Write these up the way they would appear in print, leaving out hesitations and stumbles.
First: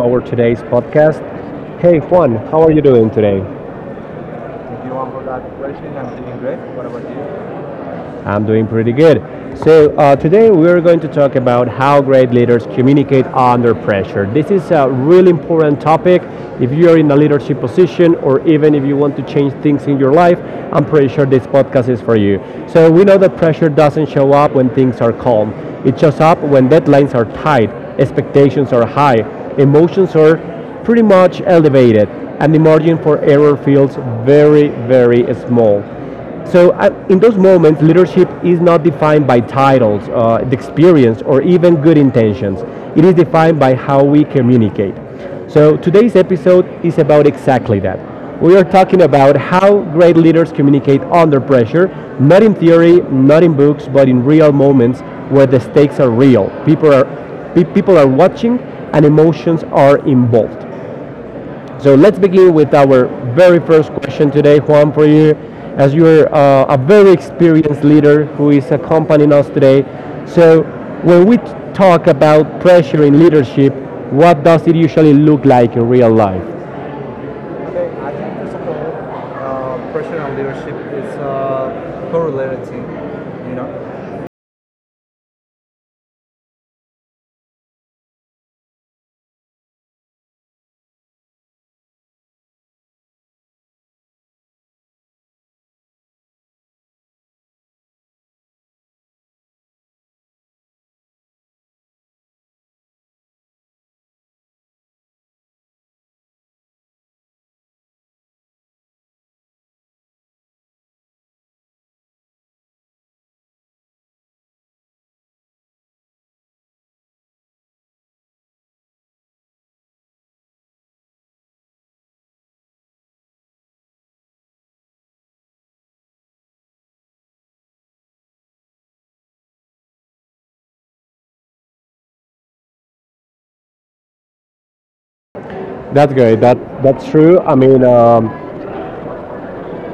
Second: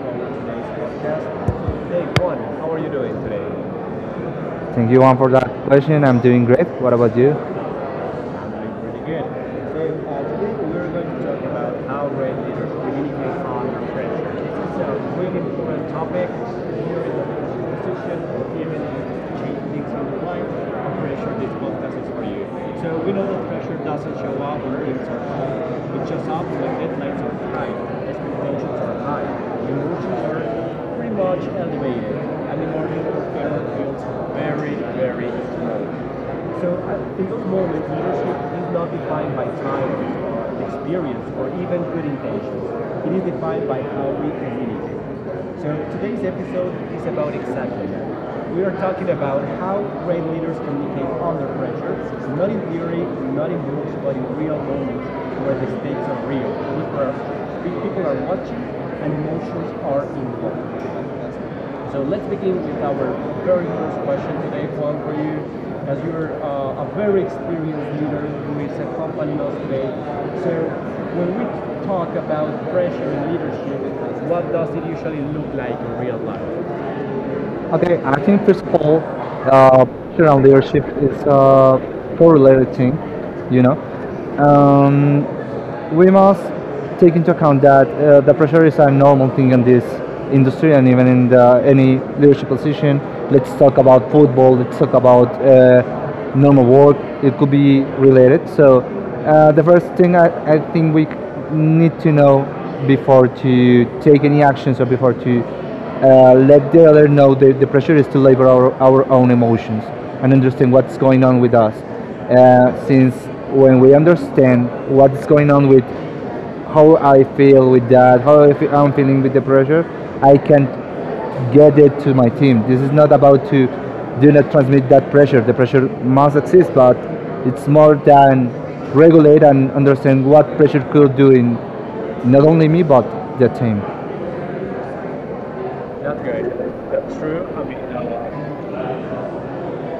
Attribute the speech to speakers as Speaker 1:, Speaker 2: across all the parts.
Speaker 1: our
Speaker 2: our
Speaker 1: today's
Speaker 2: today's
Speaker 1: podcast.
Speaker 2: podcast.
Speaker 1: Hey,
Speaker 2: Hey,
Speaker 1: Juan,
Speaker 2: Juan,
Speaker 1: how are
Speaker 2: how are
Speaker 1: you
Speaker 2: you
Speaker 1: doing
Speaker 2: doing
Speaker 1: today?
Speaker 2: today? Thank you, Juan, for that question. I'm doing great. What about you?
Speaker 1: I'm
Speaker 2: I'm
Speaker 1: doing
Speaker 2: doing
Speaker 1: pretty
Speaker 2: pretty
Speaker 1: good.
Speaker 2: good.
Speaker 1: So,
Speaker 2: So, today
Speaker 1: today we're
Speaker 2: we're
Speaker 1: going
Speaker 2: going
Speaker 1: to
Speaker 2: to
Speaker 1: talk
Speaker 2: talk
Speaker 1: about
Speaker 2: about
Speaker 1: how
Speaker 2: how great
Speaker 1: great leaders
Speaker 2: leaders
Speaker 1: communicate
Speaker 2: communicate under
Speaker 1: under
Speaker 2: pressure.
Speaker 1: pressure. This
Speaker 2: This
Speaker 1: is
Speaker 2: is a
Speaker 1: a really
Speaker 2: really important
Speaker 1: important
Speaker 2: topic.
Speaker 1: topic. If you're
Speaker 2: Leaders
Speaker 1: in a leadership
Speaker 2: in position,
Speaker 1: position
Speaker 2: or
Speaker 1: or
Speaker 2: even
Speaker 1: even if
Speaker 2: to
Speaker 1: you want to change
Speaker 2: change things
Speaker 1: things
Speaker 2: in
Speaker 1: in your
Speaker 2: your
Speaker 1: life,
Speaker 2: life.
Speaker 1: I'm pretty sure
Speaker 2: Pressure, this
Speaker 1: this
Speaker 2: podcast
Speaker 1: podcast is
Speaker 2: is
Speaker 1: for
Speaker 2: for you.
Speaker 1: you.
Speaker 2: So,
Speaker 1: So, we
Speaker 2: we
Speaker 1: know
Speaker 2: know that
Speaker 1: that pressure
Speaker 2: pressure
Speaker 1: doesn't
Speaker 2: doesn't show
Speaker 1: show
Speaker 2: up
Speaker 1: up
Speaker 2: when
Speaker 1: when
Speaker 2: things
Speaker 1: things are
Speaker 2: are hard.
Speaker 1: calm, it
Speaker 2: It shows
Speaker 1: shows
Speaker 2: up
Speaker 1: up when
Speaker 2: when
Speaker 1: deadlines are tight, expectations are high, emotions are pretty
Speaker 2: pretty much
Speaker 1: much
Speaker 2: elevated,
Speaker 1: elevated,
Speaker 2: and
Speaker 1: and the
Speaker 2: the margin
Speaker 1: margin
Speaker 2: for
Speaker 1: for
Speaker 2: error
Speaker 1: error
Speaker 2: feels
Speaker 1: feels
Speaker 2: very,
Speaker 1: very,
Speaker 2: very
Speaker 1: very
Speaker 2: low.
Speaker 1: small.
Speaker 2: So
Speaker 1: So
Speaker 2: at
Speaker 1: in those
Speaker 2: those
Speaker 1: moments,
Speaker 2: moments,
Speaker 1: leadership
Speaker 2: leadership
Speaker 1: is
Speaker 2: is
Speaker 1: not
Speaker 2: not defined
Speaker 1: defined by
Speaker 2: by time,
Speaker 1: titles, the
Speaker 2: experience,
Speaker 1: experience, or
Speaker 2: or even
Speaker 1: even good
Speaker 2: presentations.
Speaker 1: intentions. It
Speaker 2: It
Speaker 1: is
Speaker 2: is defined
Speaker 1: defined
Speaker 2: by
Speaker 1: by how
Speaker 2: how we
Speaker 1: we
Speaker 2: communicate.
Speaker 1: communicate.
Speaker 2: So
Speaker 1: So
Speaker 2: today's
Speaker 1: today's
Speaker 2: episode
Speaker 1: episode
Speaker 2: is
Speaker 1: is
Speaker 2: about
Speaker 1: about
Speaker 2: exactly
Speaker 1: exactly
Speaker 2: that.
Speaker 1: that.
Speaker 2: We
Speaker 1: We are
Speaker 2: are talking
Speaker 1: talking about
Speaker 2: about how
Speaker 1: how
Speaker 2: great
Speaker 1: great
Speaker 2: leaders
Speaker 1: leaders
Speaker 2: communicate
Speaker 1: communicate
Speaker 2: under
Speaker 1: under pressure,
Speaker 2: pressure, not
Speaker 1: not
Speaker 2: in
Speaker 1: in
Speaker 2: theory,
Speaker 1: theory,
Speaker 2: not
Speaker 1: not
Speaker 2: in
Speaker 1: in
Speaker 2: books,
Speaker 1: books,
Speaker 2: but
Speaker 1: but
Speaker 2: in
Speaker 1: in
Speaker 2: real
Speaker 1: real moments
Speaker 2: where
Speaker 1: where
Speaker 2: the
Speaker 1: the
Speaker 2: stakes
Speaker 1: stakes are
Speaker 2: are real.
Speaker 1: real.
Speaker 2: People are big people
Speaker 1: People are watching
Speaker 2: and
Speaker 1: and emotions
Speaker 2: emotions are
Speaker 1: are involved.
Speaker 2: involved. So
Speaker 1: So let's begin
Speaker 2: with
Speaker 1: with our
Speaker 2: our very
Speaker 1: very
Speaker 2: first
Speaker 1: first
Speaker 2: question
Speaker 1: question
Speaker 2: today,
Speaker 1: today, Juan,
Speaker 2: Juan,
Speaker 1: for
Speaker 2: for you,
Speaker 1: you,
Speaker 2: as
Speaker 1: as
Speaker 2: you are
Speaker 1: you're a
Speaker 2: a
Speaker 1: very
Speaker 2: very
Speaker 1: experienced
Speaker 2: experienced leader
Speaker 1: leader who
Speaker 2: who is
Speaker 1: is accompanying
Speaker 2: accompanying us
Speaker 1: us today.
Speaker 2: today, so
Speaker 1: So
Speaker 2: when
Speaker 1: when
Speaker 2: we
Speaker 1: we
Speaker 2: talk
Speaker 1: talk
Speaker 2: about
Speaker 1: about pressure
Speaker 2: pressure
Speaker 1: in
Speaker 2: in
Speaker 1: leadership,
Speaker 2: leadership, what
Speaker 1: what
Speaker 2: does
Speaker 1: does it
Speaker 2: it
Speaker 1: usually
Speaker 2: usually
Speaker 1: look
Speaker 2: look like
Speaker 1: like
Speaker 2: in
Speaker 1: in
Speaker 2: real
Speaker 1: real
Speaker 2: life?
Speaker 1: life?
Speaker 2: Okay, I think first of all, pressure on leadership is a correlated thing, you know. Um, we must take into account that the pressure is a normal thing in this industry and even in any leadership position. Let's talk about football. Let's talk about normal work. It could be related. So the first thing I think we need to know before to take any actions or before to let the other know that the pressure is to labor our own emotions and understand what's going on with us since when we understand what's going on with how I feel with that, how I I'm feeling with the pressure, I can get it to my team. This is not about to do not transmit that pressure. The pressure must exist, but it's more than regulate and understand what pressure could do in not only me but the team. That's
Speaker 1: That's
Speaker 2: great.
Speaker 1: good. That's
Speaker 2: That's
Speaker 1: true.
Speaker 2: True.
Speaker 1: I mean,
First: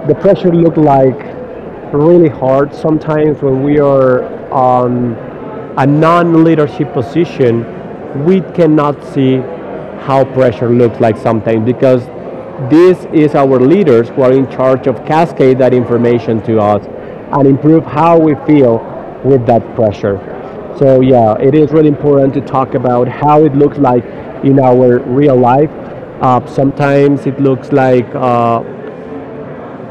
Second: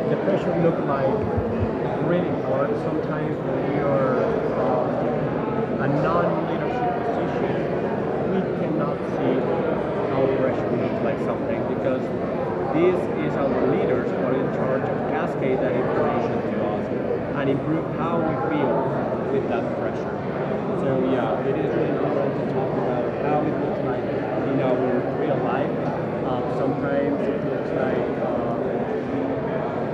Speaker 1: the
Speaker 2: The
Speaker 1: pressure
Speaker 2: pressure look
Speaker 1: looked like
Speaker 2: like
Speaker 1: really
Speaker 2: really hard
Speaker 1: hard
Speaker 2: sometimes
Speaker 1: sometimes when
Speaker 2: when
Speaker 1: we
Speaker 2: you
Speaker 1: are
Speaker 2: are
Speaker 1: um, a
Speaker 2: a
Speaker 1: non-leadership
Speaker 2: non-leadership position.
Speaker 1: position,
Speaker 2: We
Speaker 1: we
Speaker 2: cannot
Speaker 1: cannot
Speaker 2: see
Speaker 1: see
Speaker 2: how
Speaker 1: how pressure
Speaker 2: pressure
Speaker 1: looks
Speaker 2: looks
Speaker 1: like
Speaker 2: like something
Speaker 1: sometimes
Speaker 2: because
Speaker 1: because
Speaker 2: this
Speaker 1: this
Speaker 2: is
Speaker 1: is our
Speaker 2: our
Speaker 1: leaders
Speaker 2: leaders
Speaker 1: who
Speaker 2: who
Speaker 1: are
Speaker 2: are in
Speaker 1: in
Speaker 2: charge
Speaker 1: charge
Speaker 2: of
Speaker 1: of cascade
Speaker 2: cascading
Speaker 1: that
Speaker 2: that information
Speaker 1: information
Speaker 2: to
Speaker 1: to us
Speaker 2: us
Speaker 1: and
Speaker 2: and
Speaker 1: improve how
Speaker 2: how
Speaker 1: we
Speaker 2: we
Speaker 1: feel
Speaker 2: feel
Speaker 1: with
Speaker 2: with
Speaker 1: that
Speaker 2: that pressure.
Speaker 1: pressure. So
Speaker 2: So
Speaker 1: yeah,
Speaker 2: yeah,
Speaker 1: it
Speaker 2: it is
Speaker 1: is really
Speaker 2: really
Speaker 1: important
Speaker 2: important
Speaker 1: to
Speaker 2: to
Speaker 1: talk
Speaker 2: talk
Speaker 1: about
Speaker 2: about how
Speaker 1: how
Speaker 2: it
Speaker 1: it looks
Speaker 2: looks
Speaker 1: like
Speaker 2: like in
Speaker 1: in
Speaker 2: our
Speaker 1: our
Speaker 2: real
Speaker 1: real
Speaker 2: life.
Speaker 1: life.
Speaker 2: Sometimes
Speaker 1: Sometimes it
Speaker 2: it looks
Speaker 1: looks
Speaker 2: like.
Speaker 1: like
Speaker 2: Uh,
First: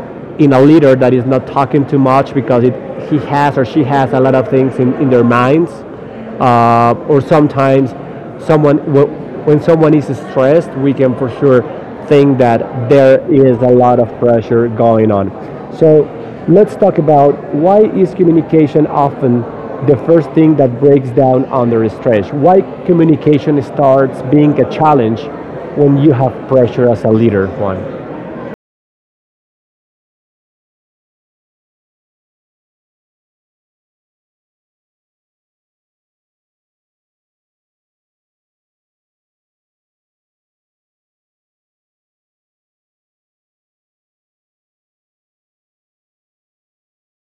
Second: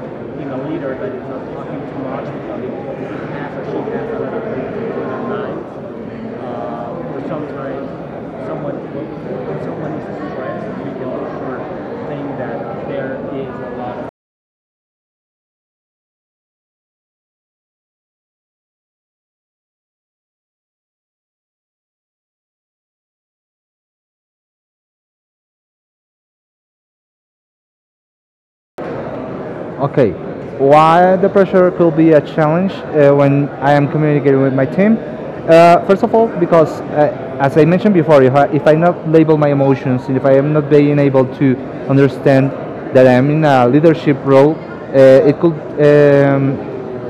Speaker 2: being
Speaker 1: in
Speaker 2: a
Speaker 1: a
Speaker 2: leader
Speaker 1: leader
Speaker 2: that
Speaker 1: that
Speaker 2: is
Speaker 1: is
Speaker 2: not
Speaker 1: not
Speaker 2: talking
Speaker 1: talking too
Speaker 2: too much
Speaker 1: much because
Speaker 2: because he
Speaker 1: he has
Speaker 2: has
Speaker 1: or
Speaker 2: or
Speaker 1: she
Speaker 2: she has
Speaker 1: has a
Speaker 2: a
Speaker 1: lot
Speaker 2: lot
Speaker 1: of
Speaker 2: of
Speaker 1: things
Speaker 2: things
Speaker 1: in
Speaker 2: going
Speaker 1: their
Speaker 2: on mind.
Speaker 1: minds. Or
Speaker 2: Or
Speaker 1: sometimes
Speaker 2: sometimes
Speaker 1: someone when
Speaker 2: when
Speaker 1: someone
Speaker 2: someone
Speaker 1: is
Speaker 2: is
Speaker 1: stressed,
Speaker 2: stressed,
Speaker 1: we
Speaker 2: we
Speaker 1: can
Speaker 2: can
Speaker 1: for
Speaker 2: look
Speaker 1: sure
Speaker 2: for
Speaker 1: think
Speaker 2: things
Speaker 1: that
Speaker 2: that
Speaker 1: there
Speaker 2: there
Speaker 1: is
Speaker 2: is
Speaker 1: a
Speaker 2: a
Speaker 1: lot
Speaker 2: lot
Speaker 1: of
Speaker 2: of
Speaker 1: pressure going on. So let's talk about why is communication often the first thing that breaks down under stress? Why communication starts being a challenge when you have pressure as a leader, Juan?
Speaker 2: Okay. Why the pressure could be a challenge when I am communicating with my team? First of all, because as I mentioned before, if I not label my emotions, if I am not being able to understand that I am in a leadership role, it could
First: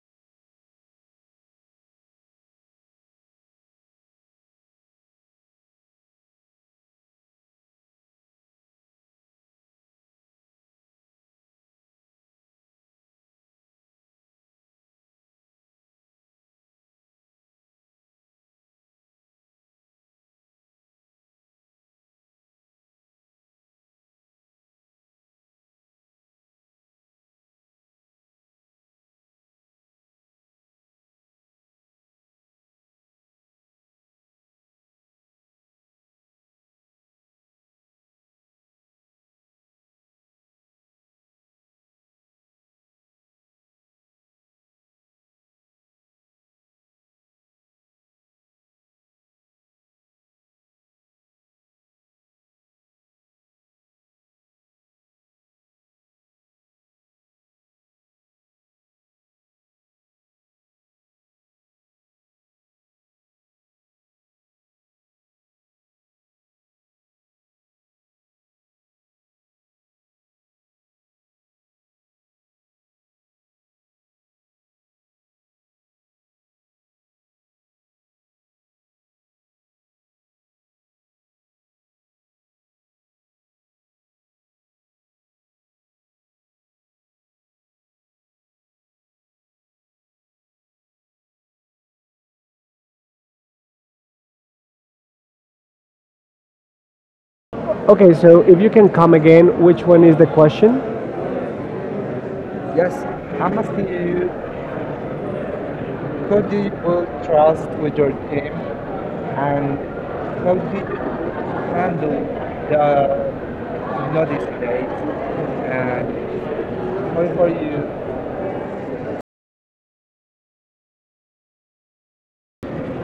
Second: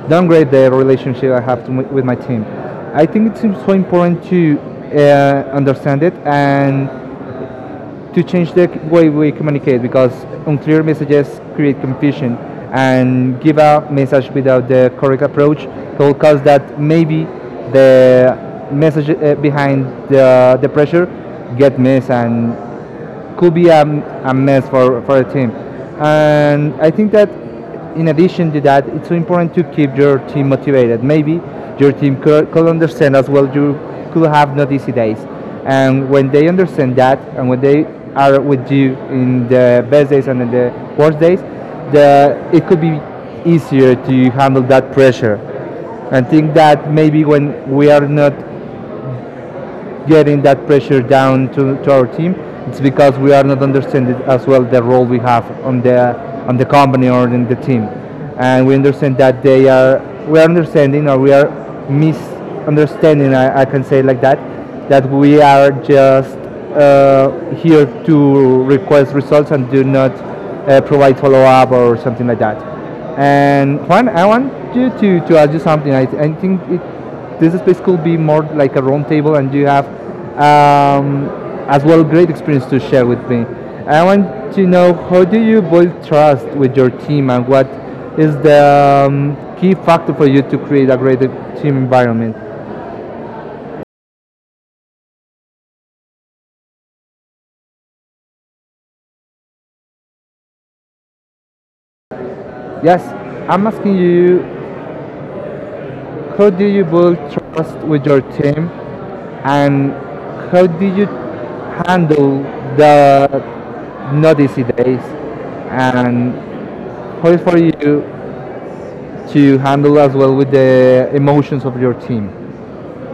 Speaker 2: downgrade the relationship I have with my team. I think it's so important to understand it and to change the way we communicate because unclear messages create confusion and give a message without the correct approach will cause that maybe the message behind the pressure get missed and could be a mess for a team. And I think that in addition to that, it's so important to keep your team motivated. Maybe your team could understand as well you could have not easy days. And when they understand that and when they are with you in the best days and in the worst days, it could be easier to handle that pressure. I think that maybe when we are not getting that pressure down to our team. It's because we are not understanding as well the role we have on the company or in the team, and we understand that they are we are understanding or we are misunderstanding. I can say like that that we are just here to request results and do not provide follow up or something like that. And Juan, I want you to ask you something. I think it this space could be more like a round table, and you have um, as well great experience to share with me. I want to know how do you build trust with your team, and what is the key factor for you to create a great team environment?
Speaker 1: Okay, so if you can come again, which one is the question?
Speaker 2: Yes, I'm asking you how do you build trust with your team, and how do you handle the not easy days and how is for you to handle as well with the emotions of your team.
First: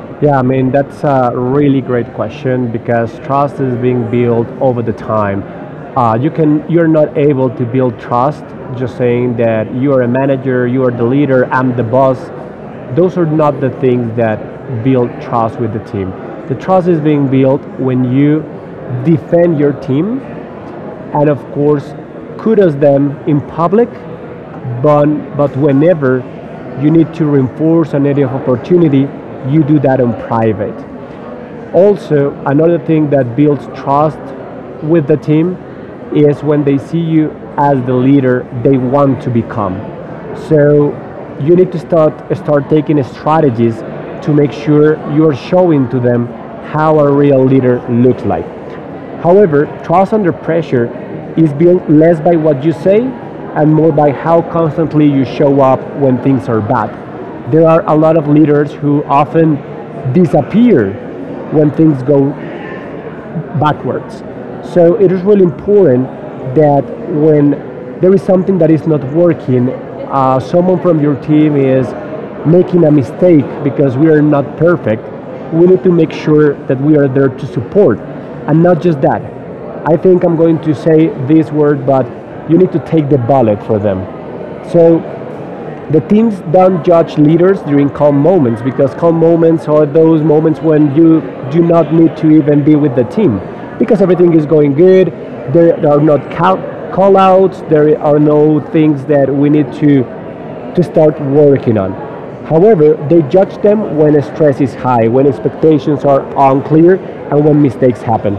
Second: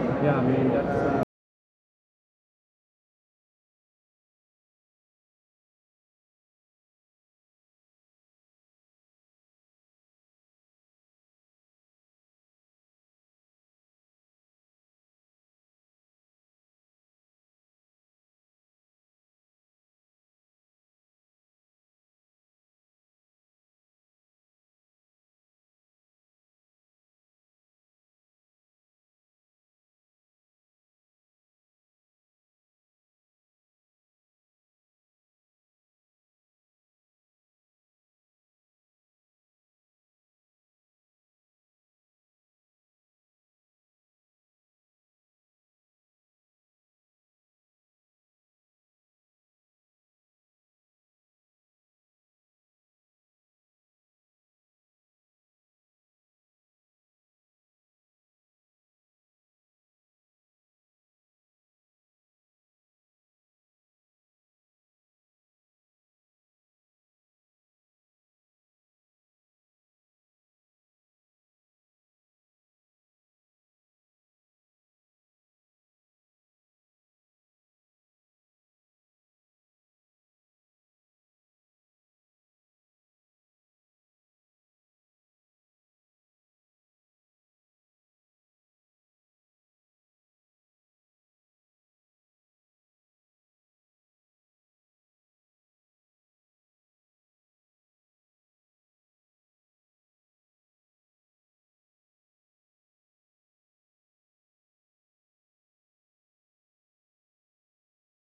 Speaker 2: Yeah,
Speaker 1: Yeah,
Speaker 2: I
Speaker 1: I mean,
Speaker 2: mean,
Speaker 1: that's a really great question because trust is being built over the time. You're not able to build trust just saying that you are a manager, you are the leader, I'm the boss. Those are not the things that build trust with the team. The trust is being built when you defend your team and, of course, kudos them in public. But, but whenever you need to reinforce an area of opportunity, you do that in private. Also, another thing that builds trust with the team is when they see you as the leader they want to become. So you need to start taking strategies to make sure you're showing to them how a real leader looks like. However, trust under pressure is built less by what you say and more by how constantly you show up when things are bad. There are a lot of leaders who often disappear when things go backwards. So it is really important that when there is something that is not working, someone from your team is making a mistake because we are not perfect, we need to make sure that we are there to support. And not just that. I think I'm going to say this word, but you need to take the bullet for them. So the teams don't judge leaders during calm moments because calm moments are those moments when you do not need to even be with the team because everything is going good. There are not call, outs. There are no things that we need to start working on. However, they judge them when stress is high, when expectations are unclear, and when mistakes happen.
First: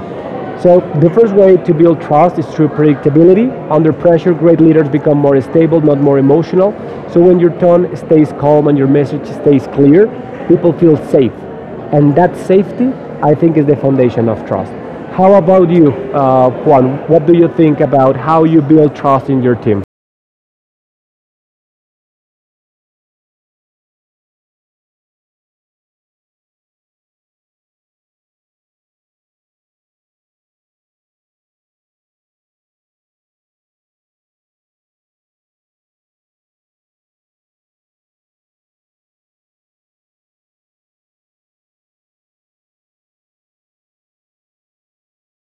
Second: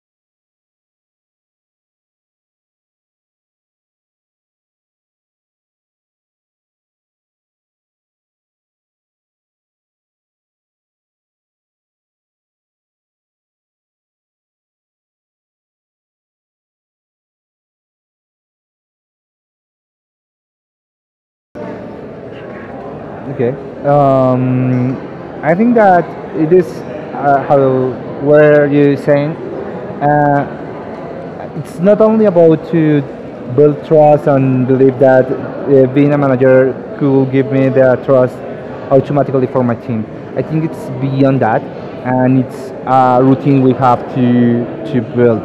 Speaker 1: So, the first way to build trust is through predictability. Under pressure, great leaders become more stable, not more emotional. So, when your tone stays calm and your message stays clear, people feel safe. And that safety, I think, is the foundation of trust. How about you, Juan? What do you think about how you build trust in your team?
Speaker 2: Okay. Um, I think that it is how were you saying uh, it's not only about to build trust and believe that being a manager could give me the trust automatically for my team. I think it's beyond that, and it's a routine we have to build.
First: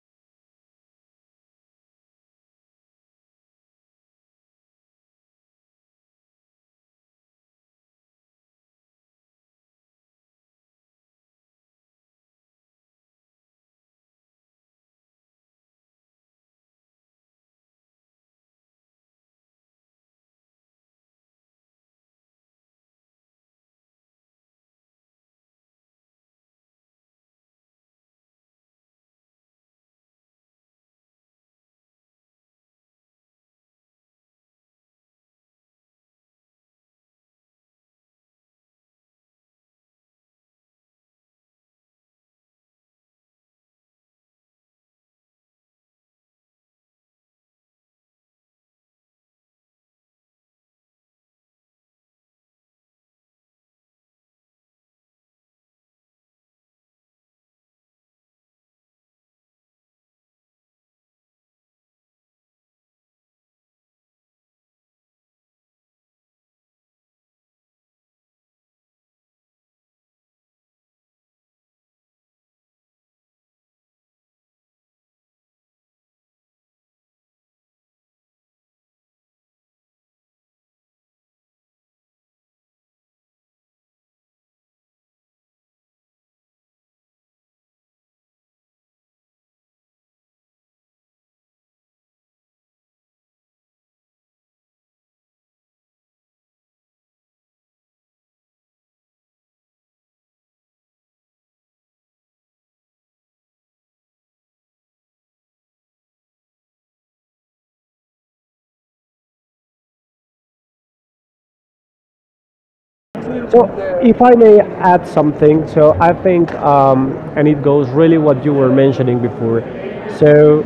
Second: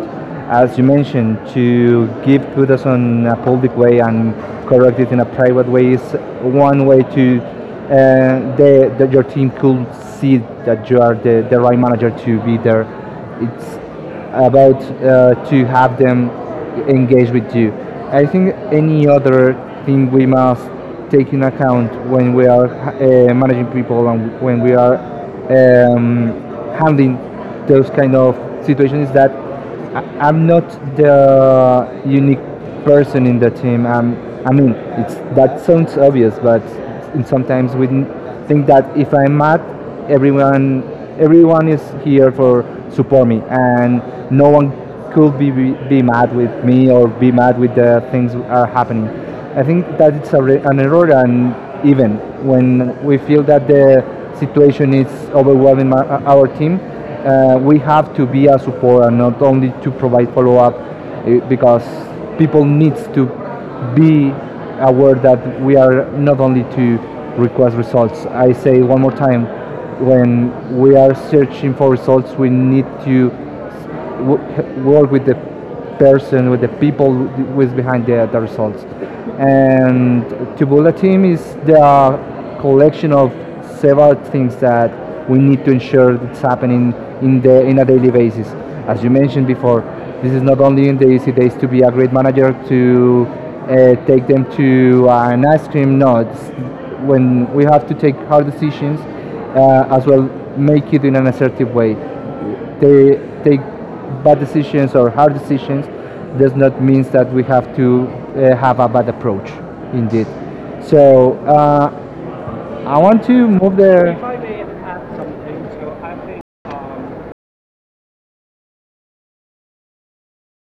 Speaker 2: As you mentioned, to give kudos on a public way and correct it in a private way is one way to that your team could see that you are the right manager to be there. It's about to have them engage with you. I think any other thing we must take in account when we are managing people and when we are um, handling those kind of situations is that I'm not the unique person in the team. I mean, it's that sounds obvious, but sometimes think that if I'm mad, everyone everyone is here for support me, and no one could be mad with me or be mad with the things are happening. I think that it's an error, and even when we feel that the situation is overwhelming our team, we have to be a support and not only to provide follow up, because people needs to be aware that we are not only to request results. I say one more time, when we are searching for results, we need to work with the person, with the people who is behind the results. And Tubula team is the collection of several things that we need to ensure that's happening in the in a daily basis. As you mentioned before, this is not only in the easy days to be a great manager to take them to an ice cream. No, it's when we have to take hard decisions as well, make it in an assertive way they take bad decisions or hard decisions does not mean that we have to have a bad approach, indeed. So I want to
Speaker 1: So,
Speaker 2: move the.
Speaker 1: if
Speaker 2: If
Speaker 1: I
Speaker 2: I
Speaker 1: may
Speaker 2: may
Speaker 1: add
Speaker 2: add
Speaker 1: something,
Speaker 2: something, so
Speaker 1: so I
Speaker 2: I think
Speaker 1: think, and it goes really what you were mentioning before. So,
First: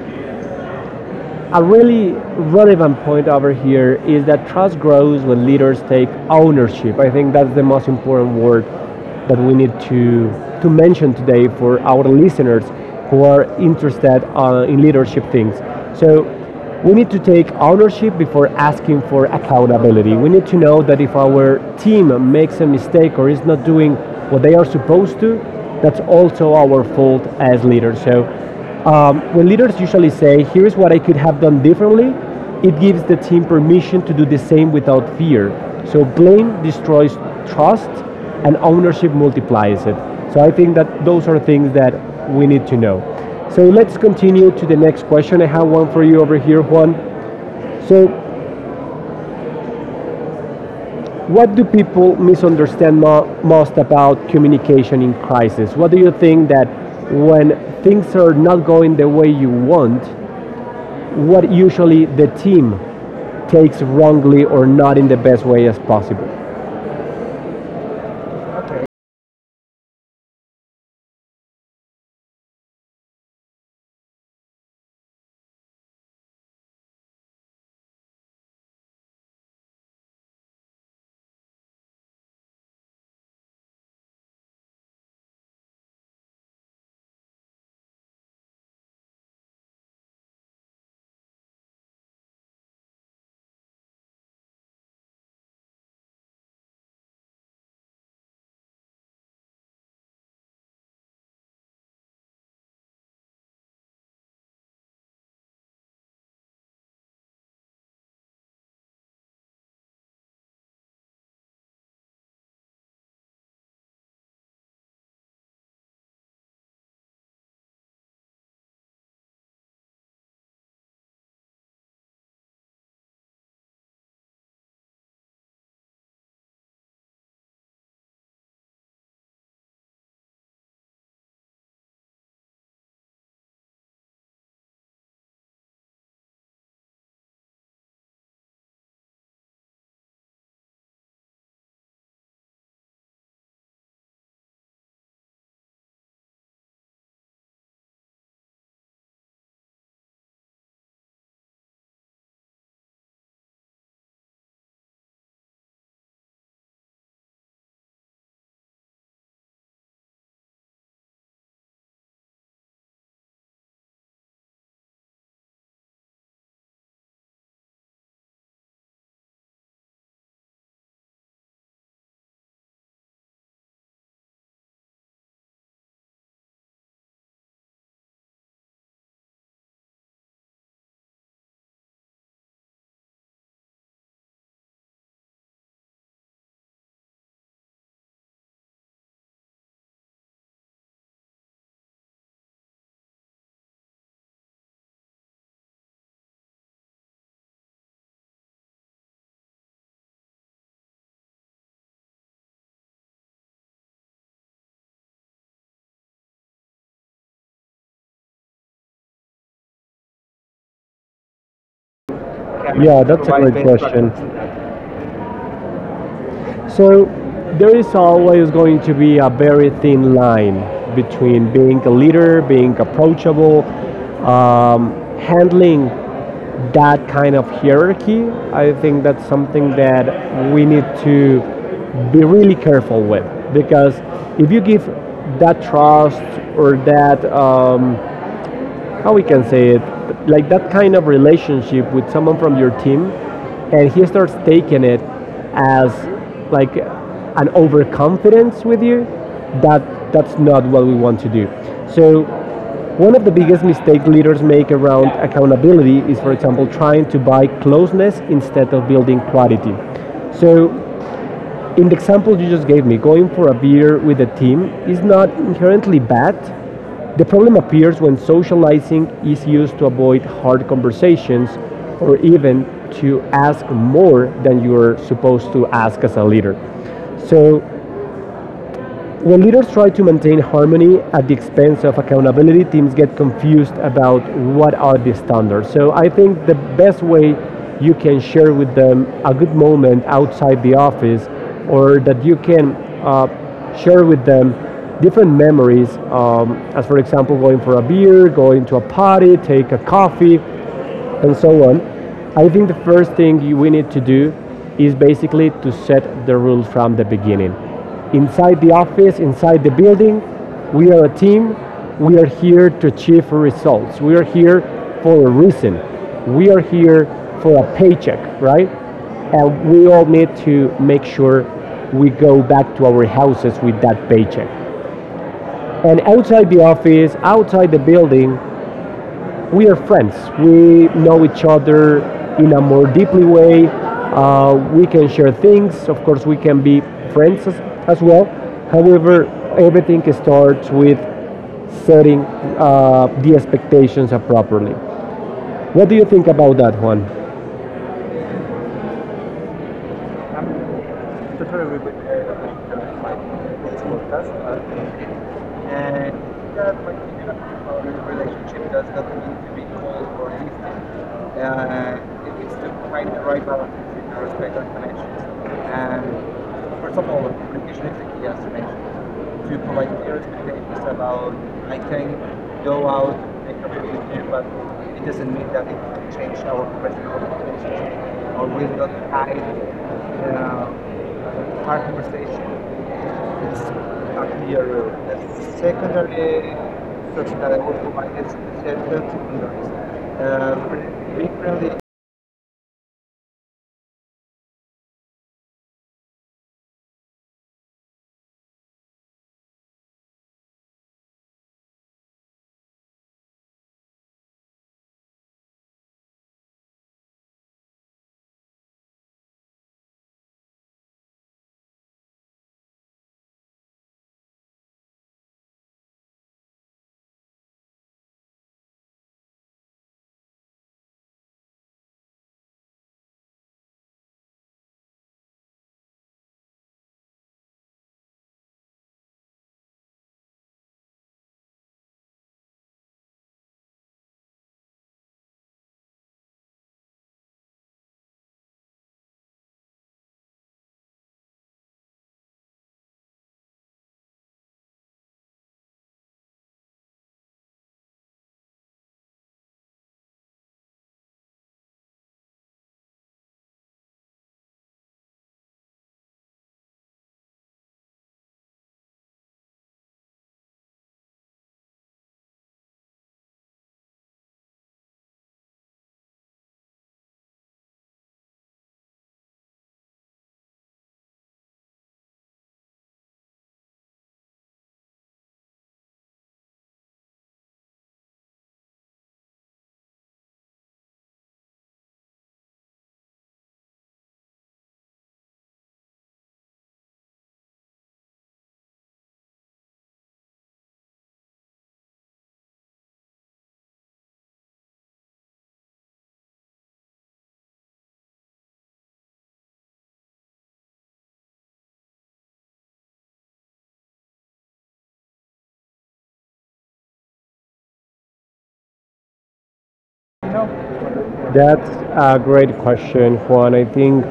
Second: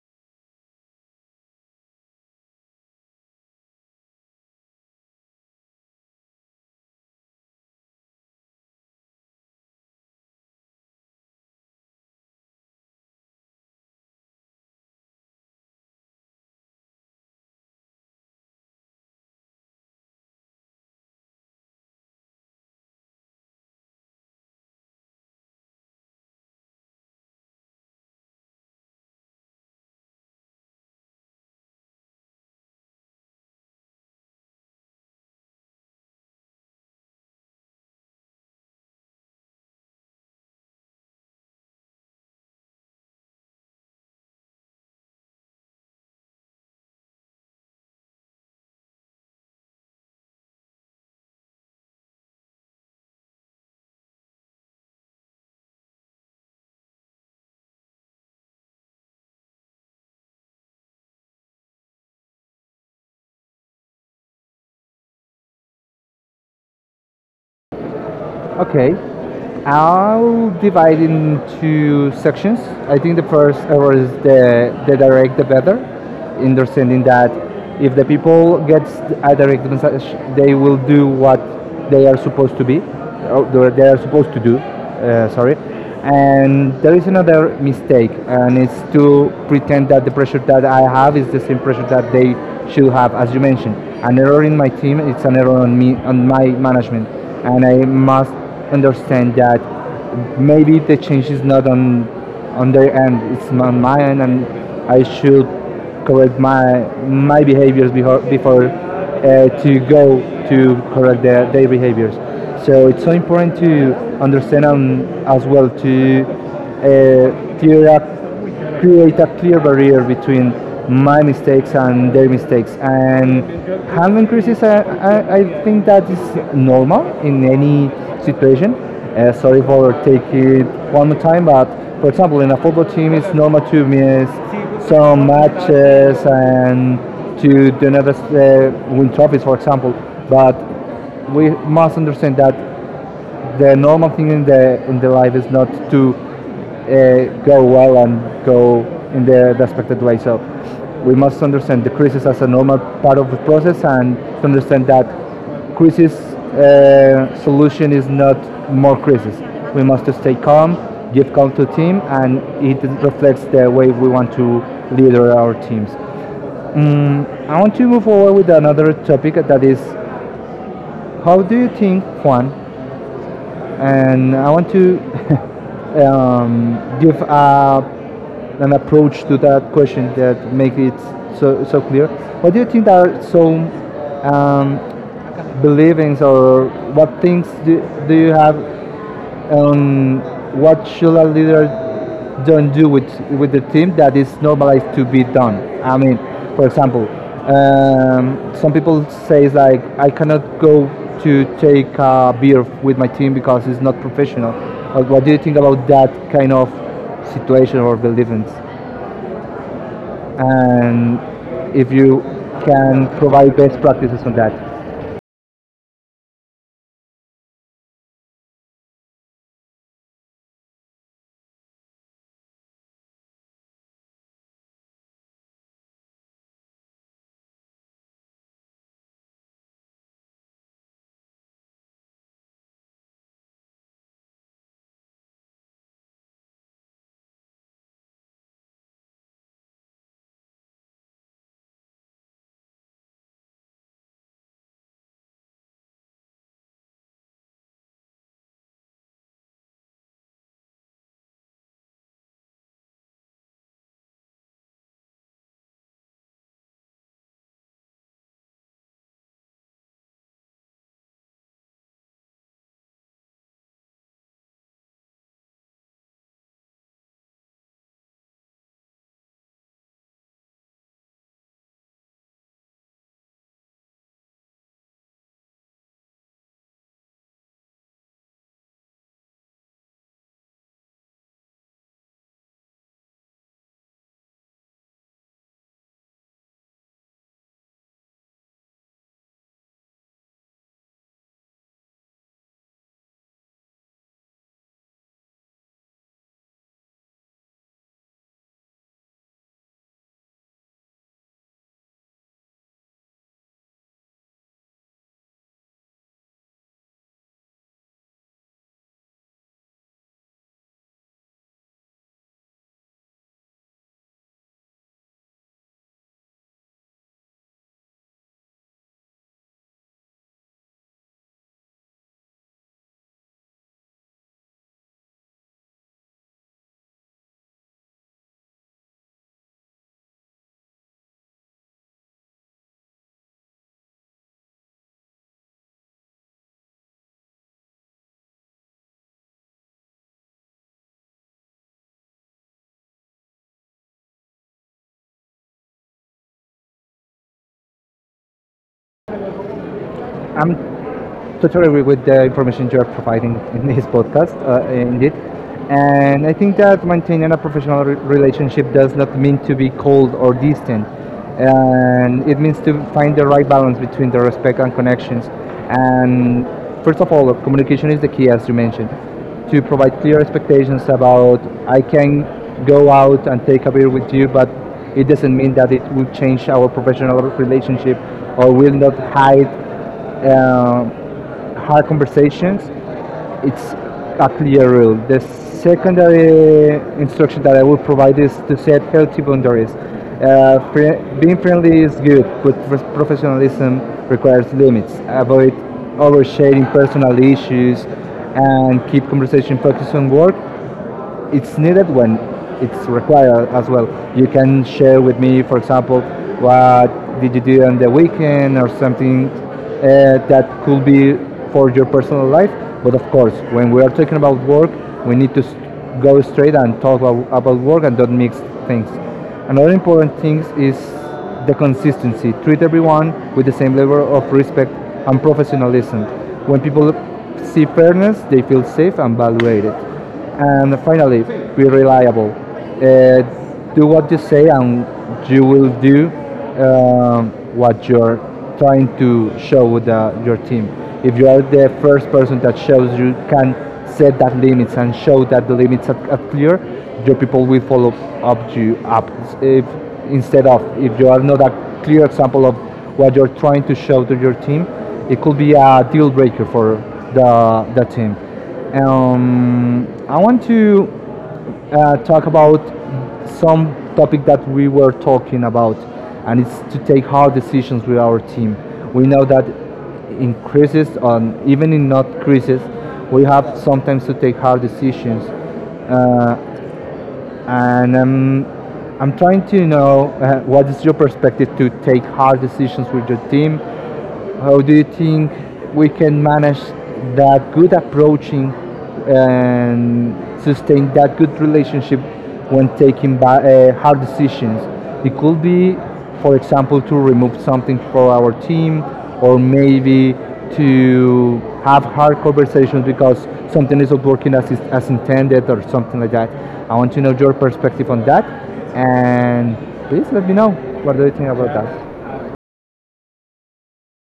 Speaker 1: a really relevant point over here is that trust grows when leaders take ownership. I think that's the most important word that we need to mention today for our listeners who are interested in leadership things. So, we need to take ownership before asking for accountability. We need to know that if our team makes a mistake or is not doing what they are supposed to, that's also our fault as leaders. So when leaders usually say, "Here is what I could have done differently," it gives the team permission to do the same without fear. So blame destroys trust and ownership multiplies it. So I think that those are things that we need to know. So let's continue to the next question. I have one for you over here, Juan. So what do people misunderstand most about communication in crisis? What do you think that when things are not going the way you want, what usually the team takes wrongly or not in the best way as possible?
Speaker 2: Okay. I'll divide into sections. I think the first error is the direct the better, understanding that if the people get a direct message, they will do what they are supposed to be, or they are supposed to do. Sorry. And there is another mistake, and it's to pretend that the pressure that I have is the same pressure that they should have, as you mentioned. An error in my team, it's an error on me, on my management, and I must understand that maybe the change is not on on their end, it's on my end, and I should correct my behaviors before to go to correct their behaviors. So it's so important to understand and as well to clear up create a clear barrier between my mistakes and their mistakes. And handling criticism, think that is normal in any situation. Sorry for taking it one more time, but for example, in a football team, it's normal to miss some matches and to do not win trophies, for example. But we must understand that the normal thing in the life is not to go well and go in the expected way. So we must understand the crisis as a normal part of the process and to understand that crisis solution is not more crisis. We must stay calm, give calm to the team, and it reflects the way we want to lead our teams. I want to move forward with another topic that is how do you think, Juan? And I want to give an approach to that question that make it so clear. What do you think are some um, believings or what things do you have on what should a leader don't do with the team that is normalized to be done. I mean, for example, some people say like I cannot go to take a beer with my team because it's not professional. But what do you think about that kind of situation or beliefs? And if you
Speaker 1: Yeah,
Speaker 2: can
Speaker 1: that's a
Speaker 2: provide
Speaker 1: great
Speaker 2: best
Speaker 1: question.
Speaker 2: practices on that.
Speaker 1: So there is always going to be a very thin line between being a leader, being approachable, um, handling that kind of hierarchy. I think that's something that we need to be really careful with because if you give that trust or that how we can say it, like that kind of relationship with someone from your team, and he starts taking it as like an overconfidence with you. That that's not what we want to do. So one of the biggest mistakes leaders make around accountability is, for example, trying to buy closeness instead of building quality. So in the example you just gave me, going for a beer with a team is not inherently bad, the problem appears when socializing is used to avoid hard conversations or even to ask more than you're supposed to ask as a leader. So when leaders try to maintain harmony at the expense of accountability, teams get confused about what are the standards. So I think the best way you can share with them a good moment outside the office, or that you can uh, share with them different memories, as for example, going for a beer, going to a party, take a coffee, and so on. I think the first thing we need to do is basically to set the rules from the beginning. Inside the office, inside the building, we are a team. We are here to achieve results. We are here for a reason. We are here for a paycheck, right? And we all need to make sure we go back to our houses with that paycheck. And outside the office, outside the building, we are friends. We know each other in a more deeply way. We can share things. Of course, we can be friends as, as well. However, everything starts with setting the expectations up properly. What do you think about that, Juan?
Speaker 2: I'm totally agree with the information you are providing in this podcast, indeed. And I think that maintaining a professional relationship does not mean to be cold or distant. And it means to find the right balance between the respect and connections. And first of all, communication is the key, as you mentioned, to provide clear expectations about I can go out and take a beer with you, but it doesn't mean that it will change our professional relationship or will not hide uh, hard conversations, it's a clear rule. The secondary instruction that I would provide is to set healthy boundaries. Being friendly is good, but professionalism requires limits. Avoid oversharing personal issues and keep conversation focused on work it's needed when it's required as well. You can share with me, for example, what did you do on the weekend or something that could be for your personal life. But of course, when we are talking about work, we need to go straight and talk about work and don't mix things. Another important thing is the consistency. Treat everyone with the same level of respect and professionalism. When people see fairness, they feel safe and valued. And finally, be reliable. Do what you say, and you will do um, what you're trying to show with your team. If you are the first person that shows you can set that limits and show that the limits are clear, your people will follow up you up. If instead of if you are not a clear example of what you're trying to show to your team, it could be a deal breaker for the team. I want to talk about some topic that we were talking about, and it's to take hard decisions with our team. We know that in crisis, on even in not crisis, we have sometimes to take hard decisions, and I'm trying to know what is your perspective to take hard decisions with your team, how do you think we can manage that good approaching and sustain that good relationship when taking hard decisions? It could be, for example, to remove something for our team, or maybe to have hard conversations because something isn't working as, as intended or something like that. I want to know your perspective on that, and please let me know what do you think about
Speaker 1: That's
Speaker 2: that.
Speaker 1: a great question, Juan. I think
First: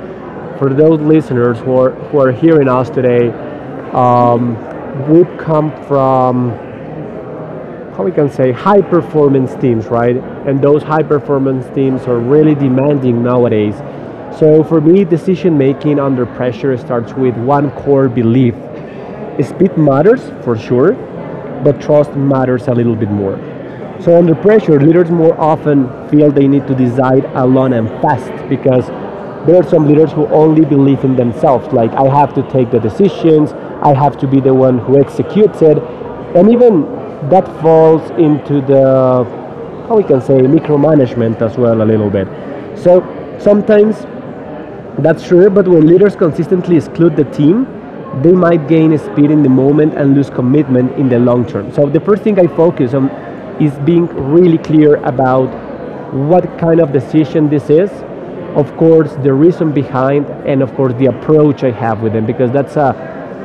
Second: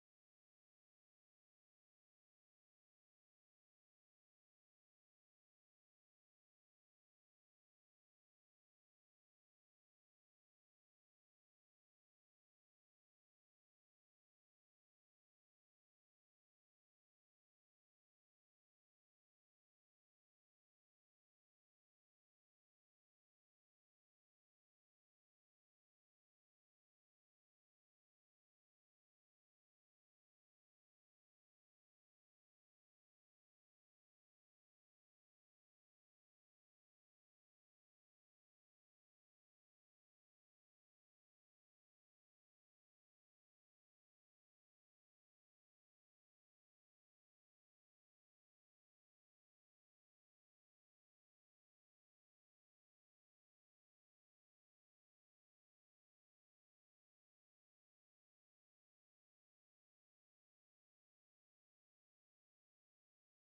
Speaker 1: for those listeners who are hearing us today, um, we've come from how we can say high performance teams, right? And those high performance teams are really demanding nowadays. So for me, decision making under pressure starts with one core belief. Speed matters for sure, but trust matters a little bit more. So under pressure, leaders more often feel they need to decide alone and fast because there are some leaders who only believe in themselves. Like I have to take the decisions, I have to be the one who executes it, and even that falls into the how we can say micromanagement as well a little bit. So sometimes that's true, but when leaders consistently exclude the team, they might gain speed in the moment and lose commitment in the long term. So the first thing I focus on is being really clear about what kind of decision this is, of course the reason behind, and of course the approach I have with them because that's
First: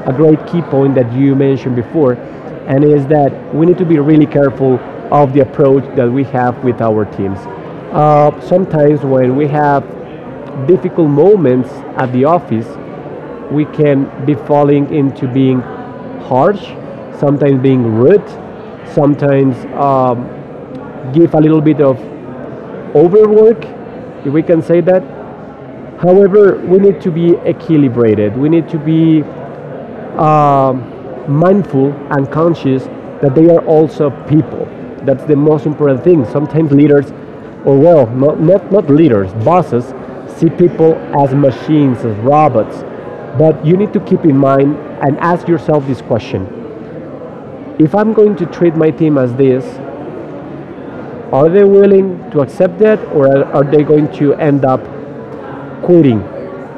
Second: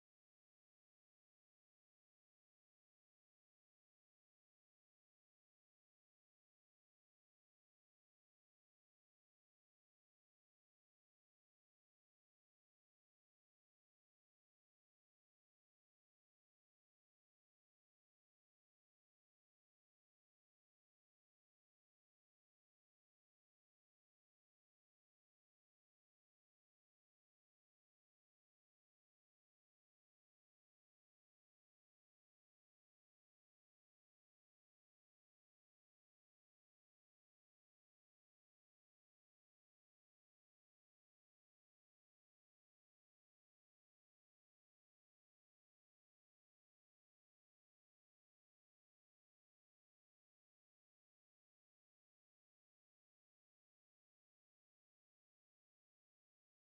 Speaker 1: a great key point that you mentioned before, and is that we need to be really careful of the approach that we have with our teams. Sometimes when we have difficult moments at the office, we can be falling into being harsh, sometimes being rude, sometimes give a little bit of overwork, if we can say that. However, we need to be equilibrated. We need to be um, mindful and conscious that they are also people. That's the most important thing. Sometimes leaders, or well, not leaders, bosses, see people as machines, as robots. But you need to keep in mind and ask yourself this question. If I'm going to treat my team as this, are they willing to accept that, or are they going to end up quitting?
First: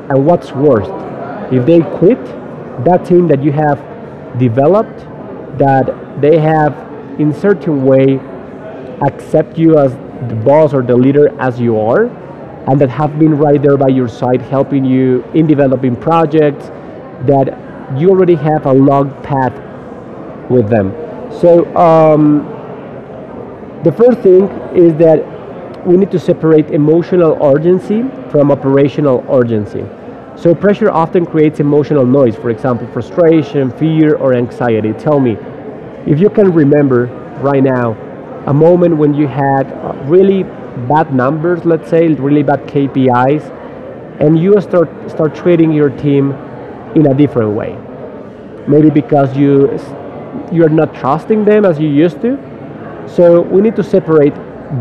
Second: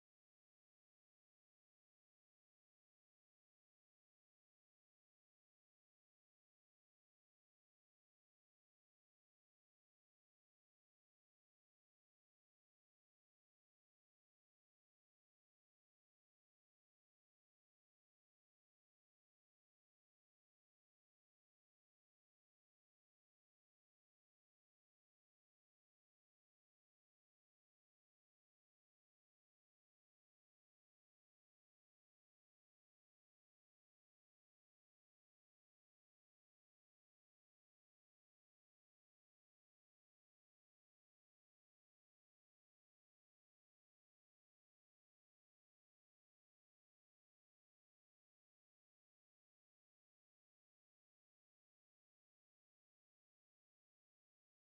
Speaker 1: And what's worse, if they quit, that team that you have developed, that they have in certain way accept you as the boss or the leader as you are, and that have been right there by your side helping you in developing projects, that you already have a long path with them. So um, the first thing is that we need to separate emotional urgency from operational urgency. So pressure often creates emotional noise, for example, frustration, fear, or anxiety. Tell me, if you can remember right now a moment when you had really bad numbers, let's say, really bad KPIs, and you start treating your team in a different way. Maybe because you're not trusting them as you used to, so we need to separate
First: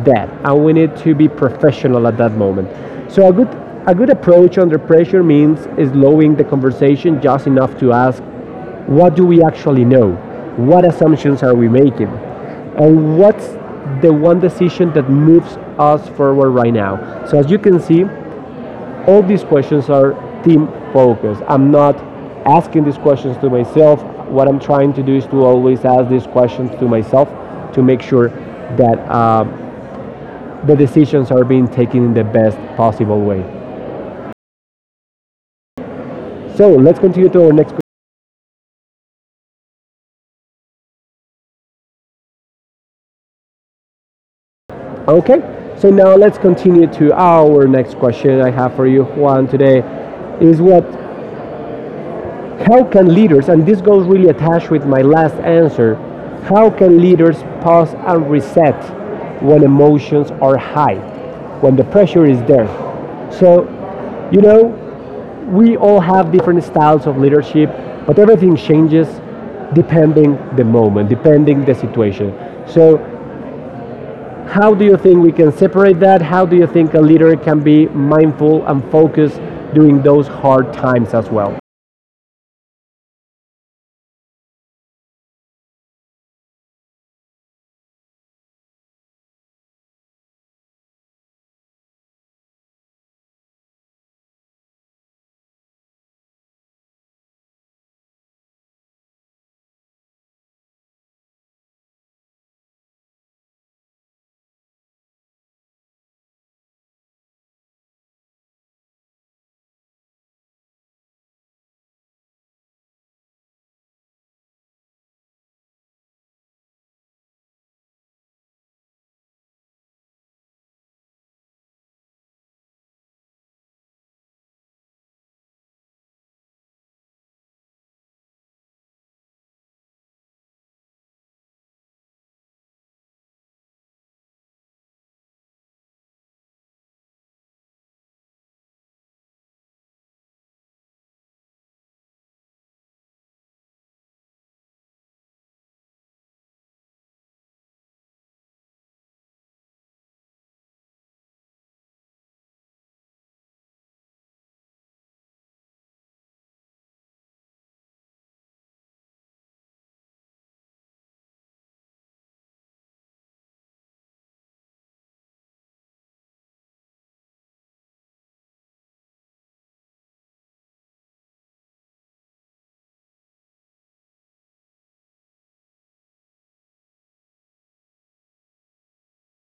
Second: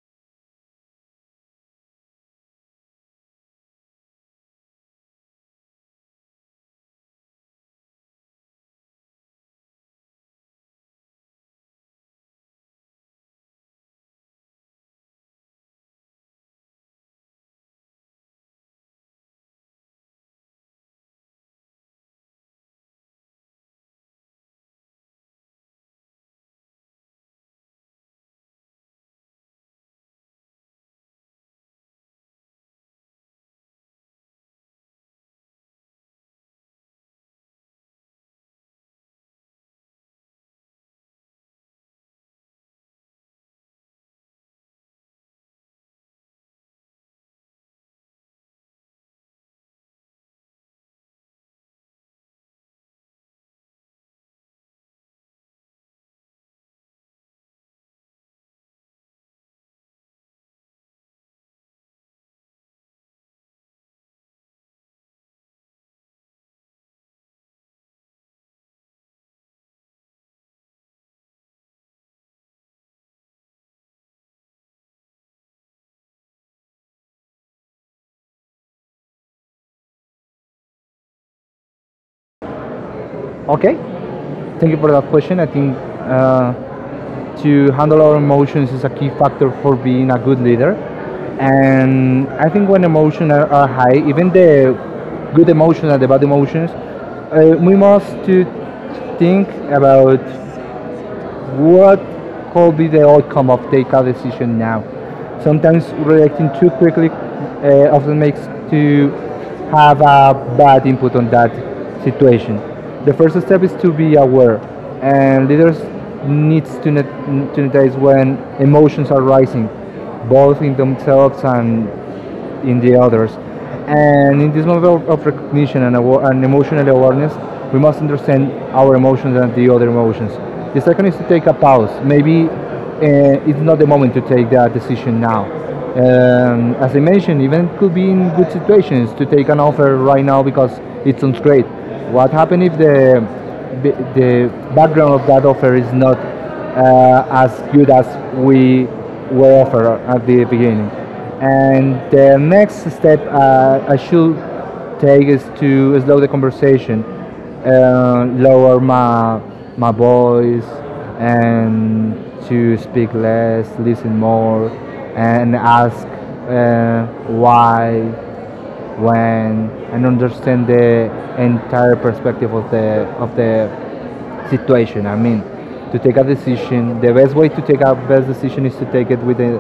Speaker 1: that, and we need to be professional at that moment. So a good approach under pressure means slowing the conversation just enough to ask, what do we actually know? What assumptions are we making? And what's the one decision that moves us forward right now? So as you can see, all these questions are team focused. I'm not asking these questions to myself. What I'm trying to do is to always ask these questions to myself to make sure that the decisions are being taken in the best possible way. So let's continue to our next question. Okay, so now let's continue to our next question I have for you, Juan, today. Is what How can leaders, and this goes really attached with my last answer, how can leaders pause and reset when emotions are high, when the pressure is there? So, you know, we all have different styles of leadership, but everything changes depending the moment, depending the situation. So, how do you think we can separate that? How do you think a leader can be mindful and focused during those hard times as well?
Speaker 2: Okay. Thank you for that question. I think to handle our emotions is a key factor for being a good leader. And I think when emotions are high, even the good emotions and the bad emotions, we must to think about what could be the outcome of take a decision now. Sometimes reacting too quickly often makes to have a bad input on that situation. The first step is to be aware, and leaders needs to notice when emotions are rising, both in themselves and in the others. And in this moment of recognition and emotional awareness, we must understand our emotions and the other emotions. The second is to take a pause. Maybe it's not the moment to take that decision now. As I mentioned, even could be in good situations to take an offer right now because it sounds great. What happens if the, the background of that offer is not as good as we were offered at the beginning. And the next step I should take is to slow the conversation, lower my voice, and to speak less, listen more, and ask why when and understand the entire perspective of the situation. I mean, to take a decision, the best way to take a best decision is to take it with the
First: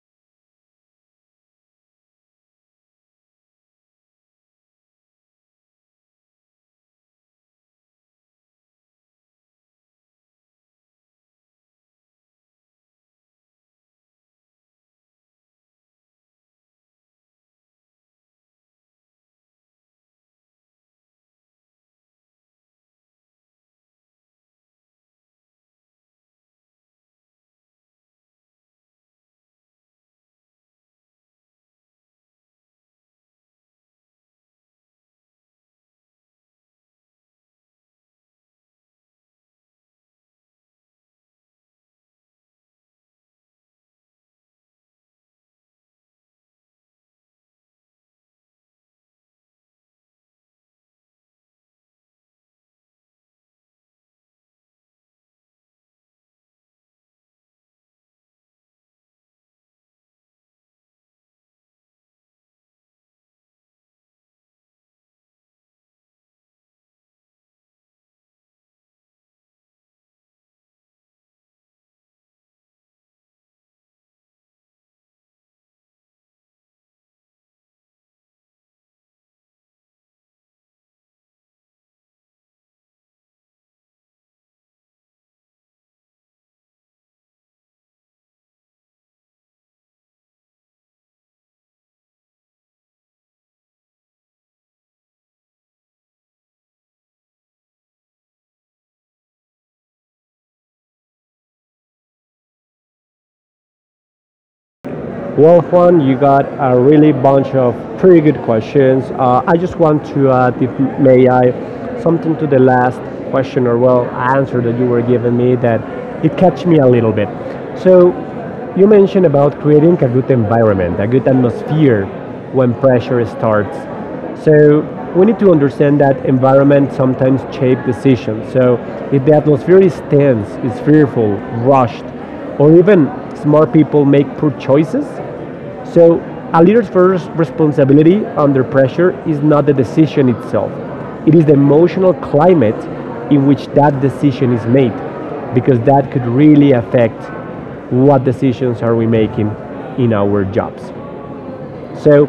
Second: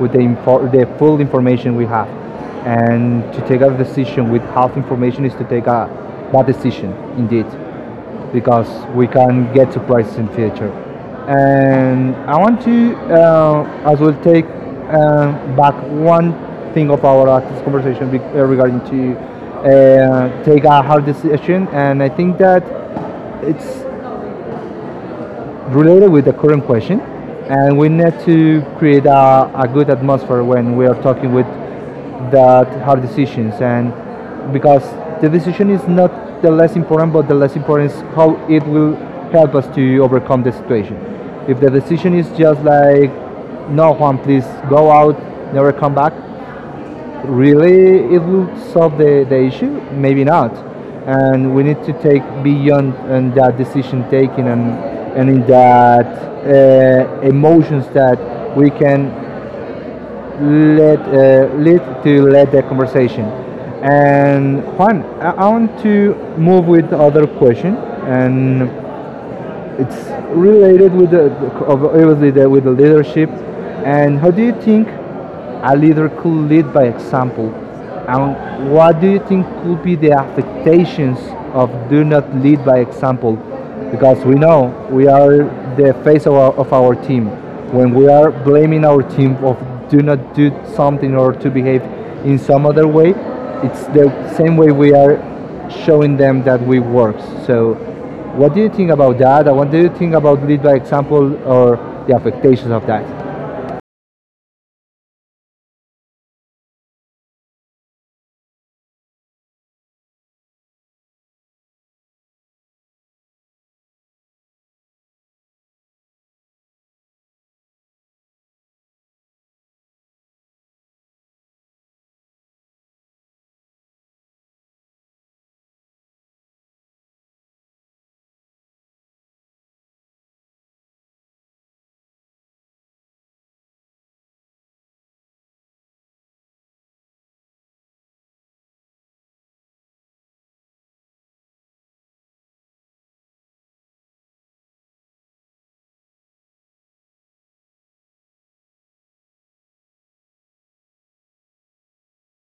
Speaker 2: with the info, the full information we have, and to take a decision with half information is to take a bad decision indeed because we can get surprises in future. And I want to as well take back one thing of our artist conversation regarding to take a hard decision, and I think that it's related with the current question, and we need to create a good atmosphere when we are talking with that hard decisions, and because the decision is not the less important, but the less important is how it will help us to overcome the situation. If the decision is just like, no, Juan, please go out, never come back, really, it will solve the issue? Maybe not. And we need to take beyond and that decision taking and in that emotions that we can let lead the conversation. And Juan, I want to move with other question and it's related with the obviously the, with the leadership and how do you think a leader could lead by example and what do you think could be the affectations of do not lead by example because we know we are the face of of our team when we are blaming our team of do not do something or to behave in some other way it's the same way we are showing them that we work so what do you think about that? And what do you think about lead by example or the affectations of that?
Speaker 1: Well, Juan, you got a really bunch of pretty good questions. I just want to add, if may I, something to the last question, or well, answer that you were giving me that it catch me a little bit. So you mentioned about creating a good environment, a good atmosphere when pressure starts. So we need to understand that environment sometimes shape decisions. So if the atmosphere is tense, is fearful, rushed, or even smart people make poor choices, so, a leader's first responsibility under pressure is not the decision itself, it is the emotional climate in which that decision is made, because that could really affect what decisions are we making in our jobs. So,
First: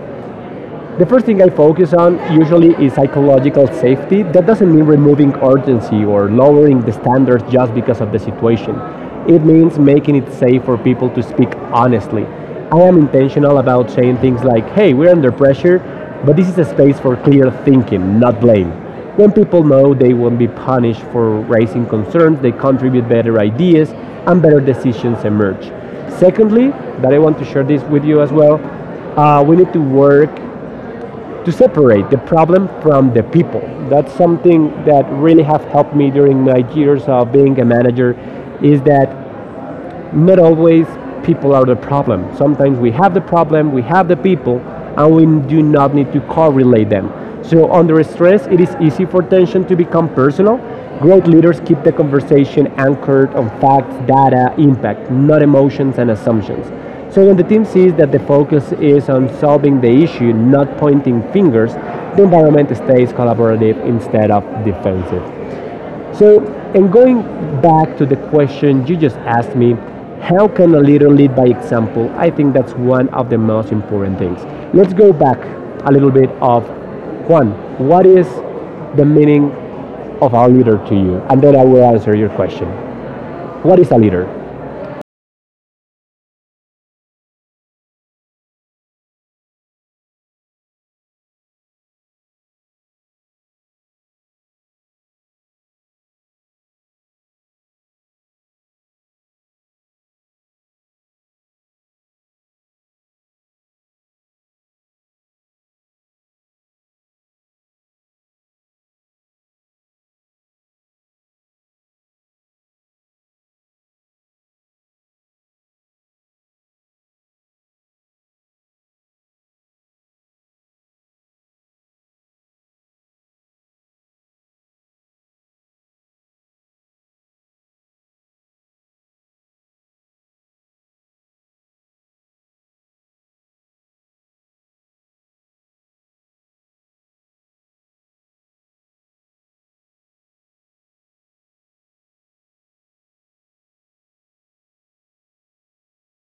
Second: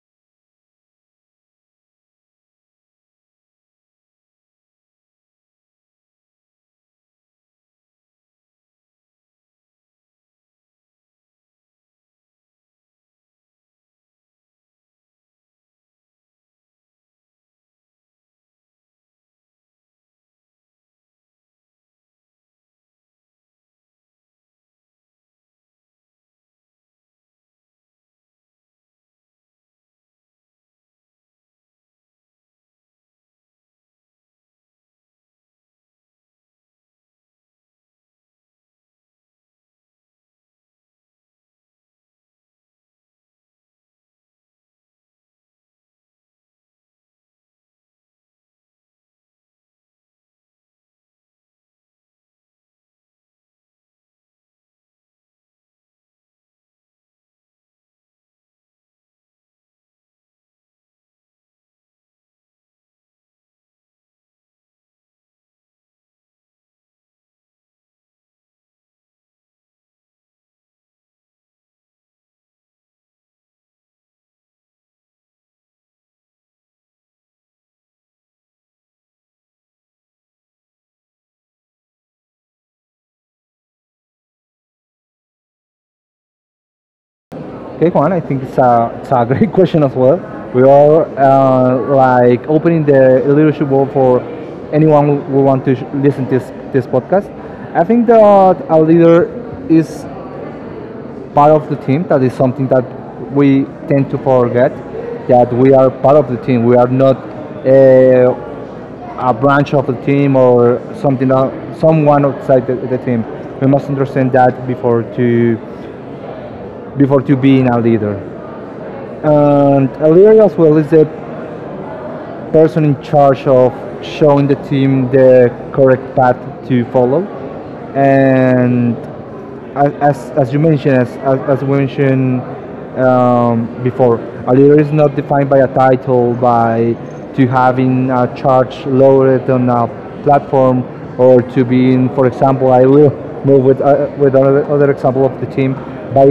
Speaker 1: the first thing I focus on usually is psychological safety. That doesn't mean removing urgency or lowering the standards just because of the situation. It means making it safe for people to speak honestly. I am intentional about saying things like, hey, we're under pressure, but this is a space for clear thinking, not blame. When people know they won't be punished for raising concerns, they contribute better ideas and better decisions emerge. Secondly, that I want to share this with you as well, we need to work to separate the problem from the people. That's something that really have helped me during my years of being a manager is that not always people are the problem. Sometimes we have the problem, we have the people, and we do not need to correlate them. So under stress, it is easy for tension to become personal. Great leaders keep the conversation anchored on facts, data, impact, not emotions and assumptions. So when the team sees that the focus is on solving the issue, not pointing fingers, the environment stays collaborative instead of defensive. So, and going back to the question you just asked me, how can a leader lead by example? I think that's one of the most important things. Let's go back a little bit of Juan. What is the meaning of a leader to you? And then I will answer your question. What is a leader?
Speaker 2: Okay, Juan, I think it's it's a great question as well. We are like opening the leadership world for anyone who want to listen to this podcast. I think that a leader is part of the team. That is something that we tend to forget that we are part of the team. We are not uh, a branch of the team or something that someone outside the team. We must understand that before to before to being a leader. And a leader as well is the person in charge of showing the team the correct path to follow and as, as, you mentioned, as we mentioned before, a leader is not defined by a title, by to having a charge loaded on a platform, or to being, for example, I will move with other example of the team, by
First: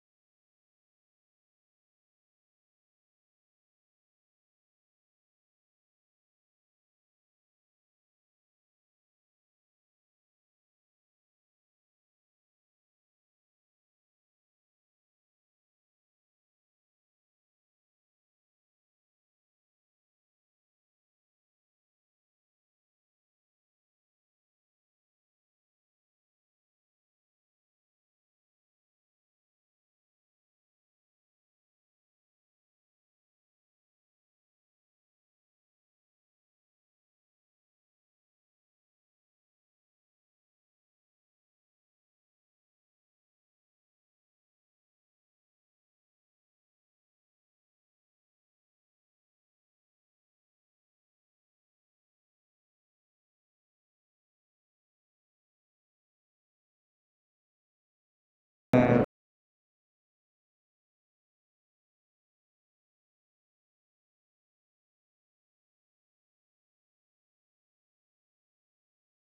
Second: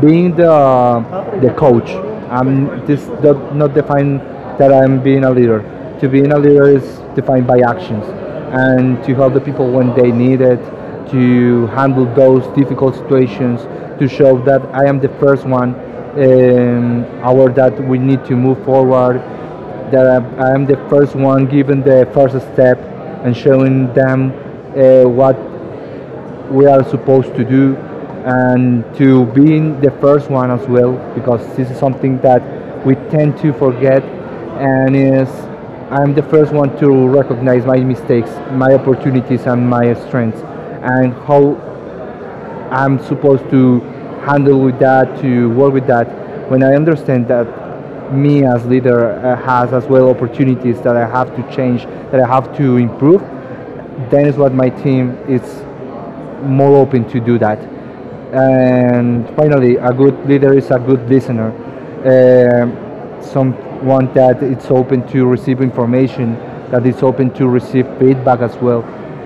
Speaker 2: being the coach. I'm this does not define that I'm being a leader. To being a leader is defined by actions and to help the people when they need it to handle those difficult situations, to show that I am the first one aware that we need to move forward, that I, am the first one giving the first step and showing them what we are supposed to do and to being the first one as well because this is something that we tend to forget and is I'm the first one to recognize my mistakes, my opportunities and my strengths and how I'm supposed to handle with that, to work with that when I understand that me as leader has as well opportunities that I have to change, that I have to improve, then is what my team is more open to do that. And finally, a good leader is a good listener. Um Someone that it's open to receive information, that is open to receive feedback as well.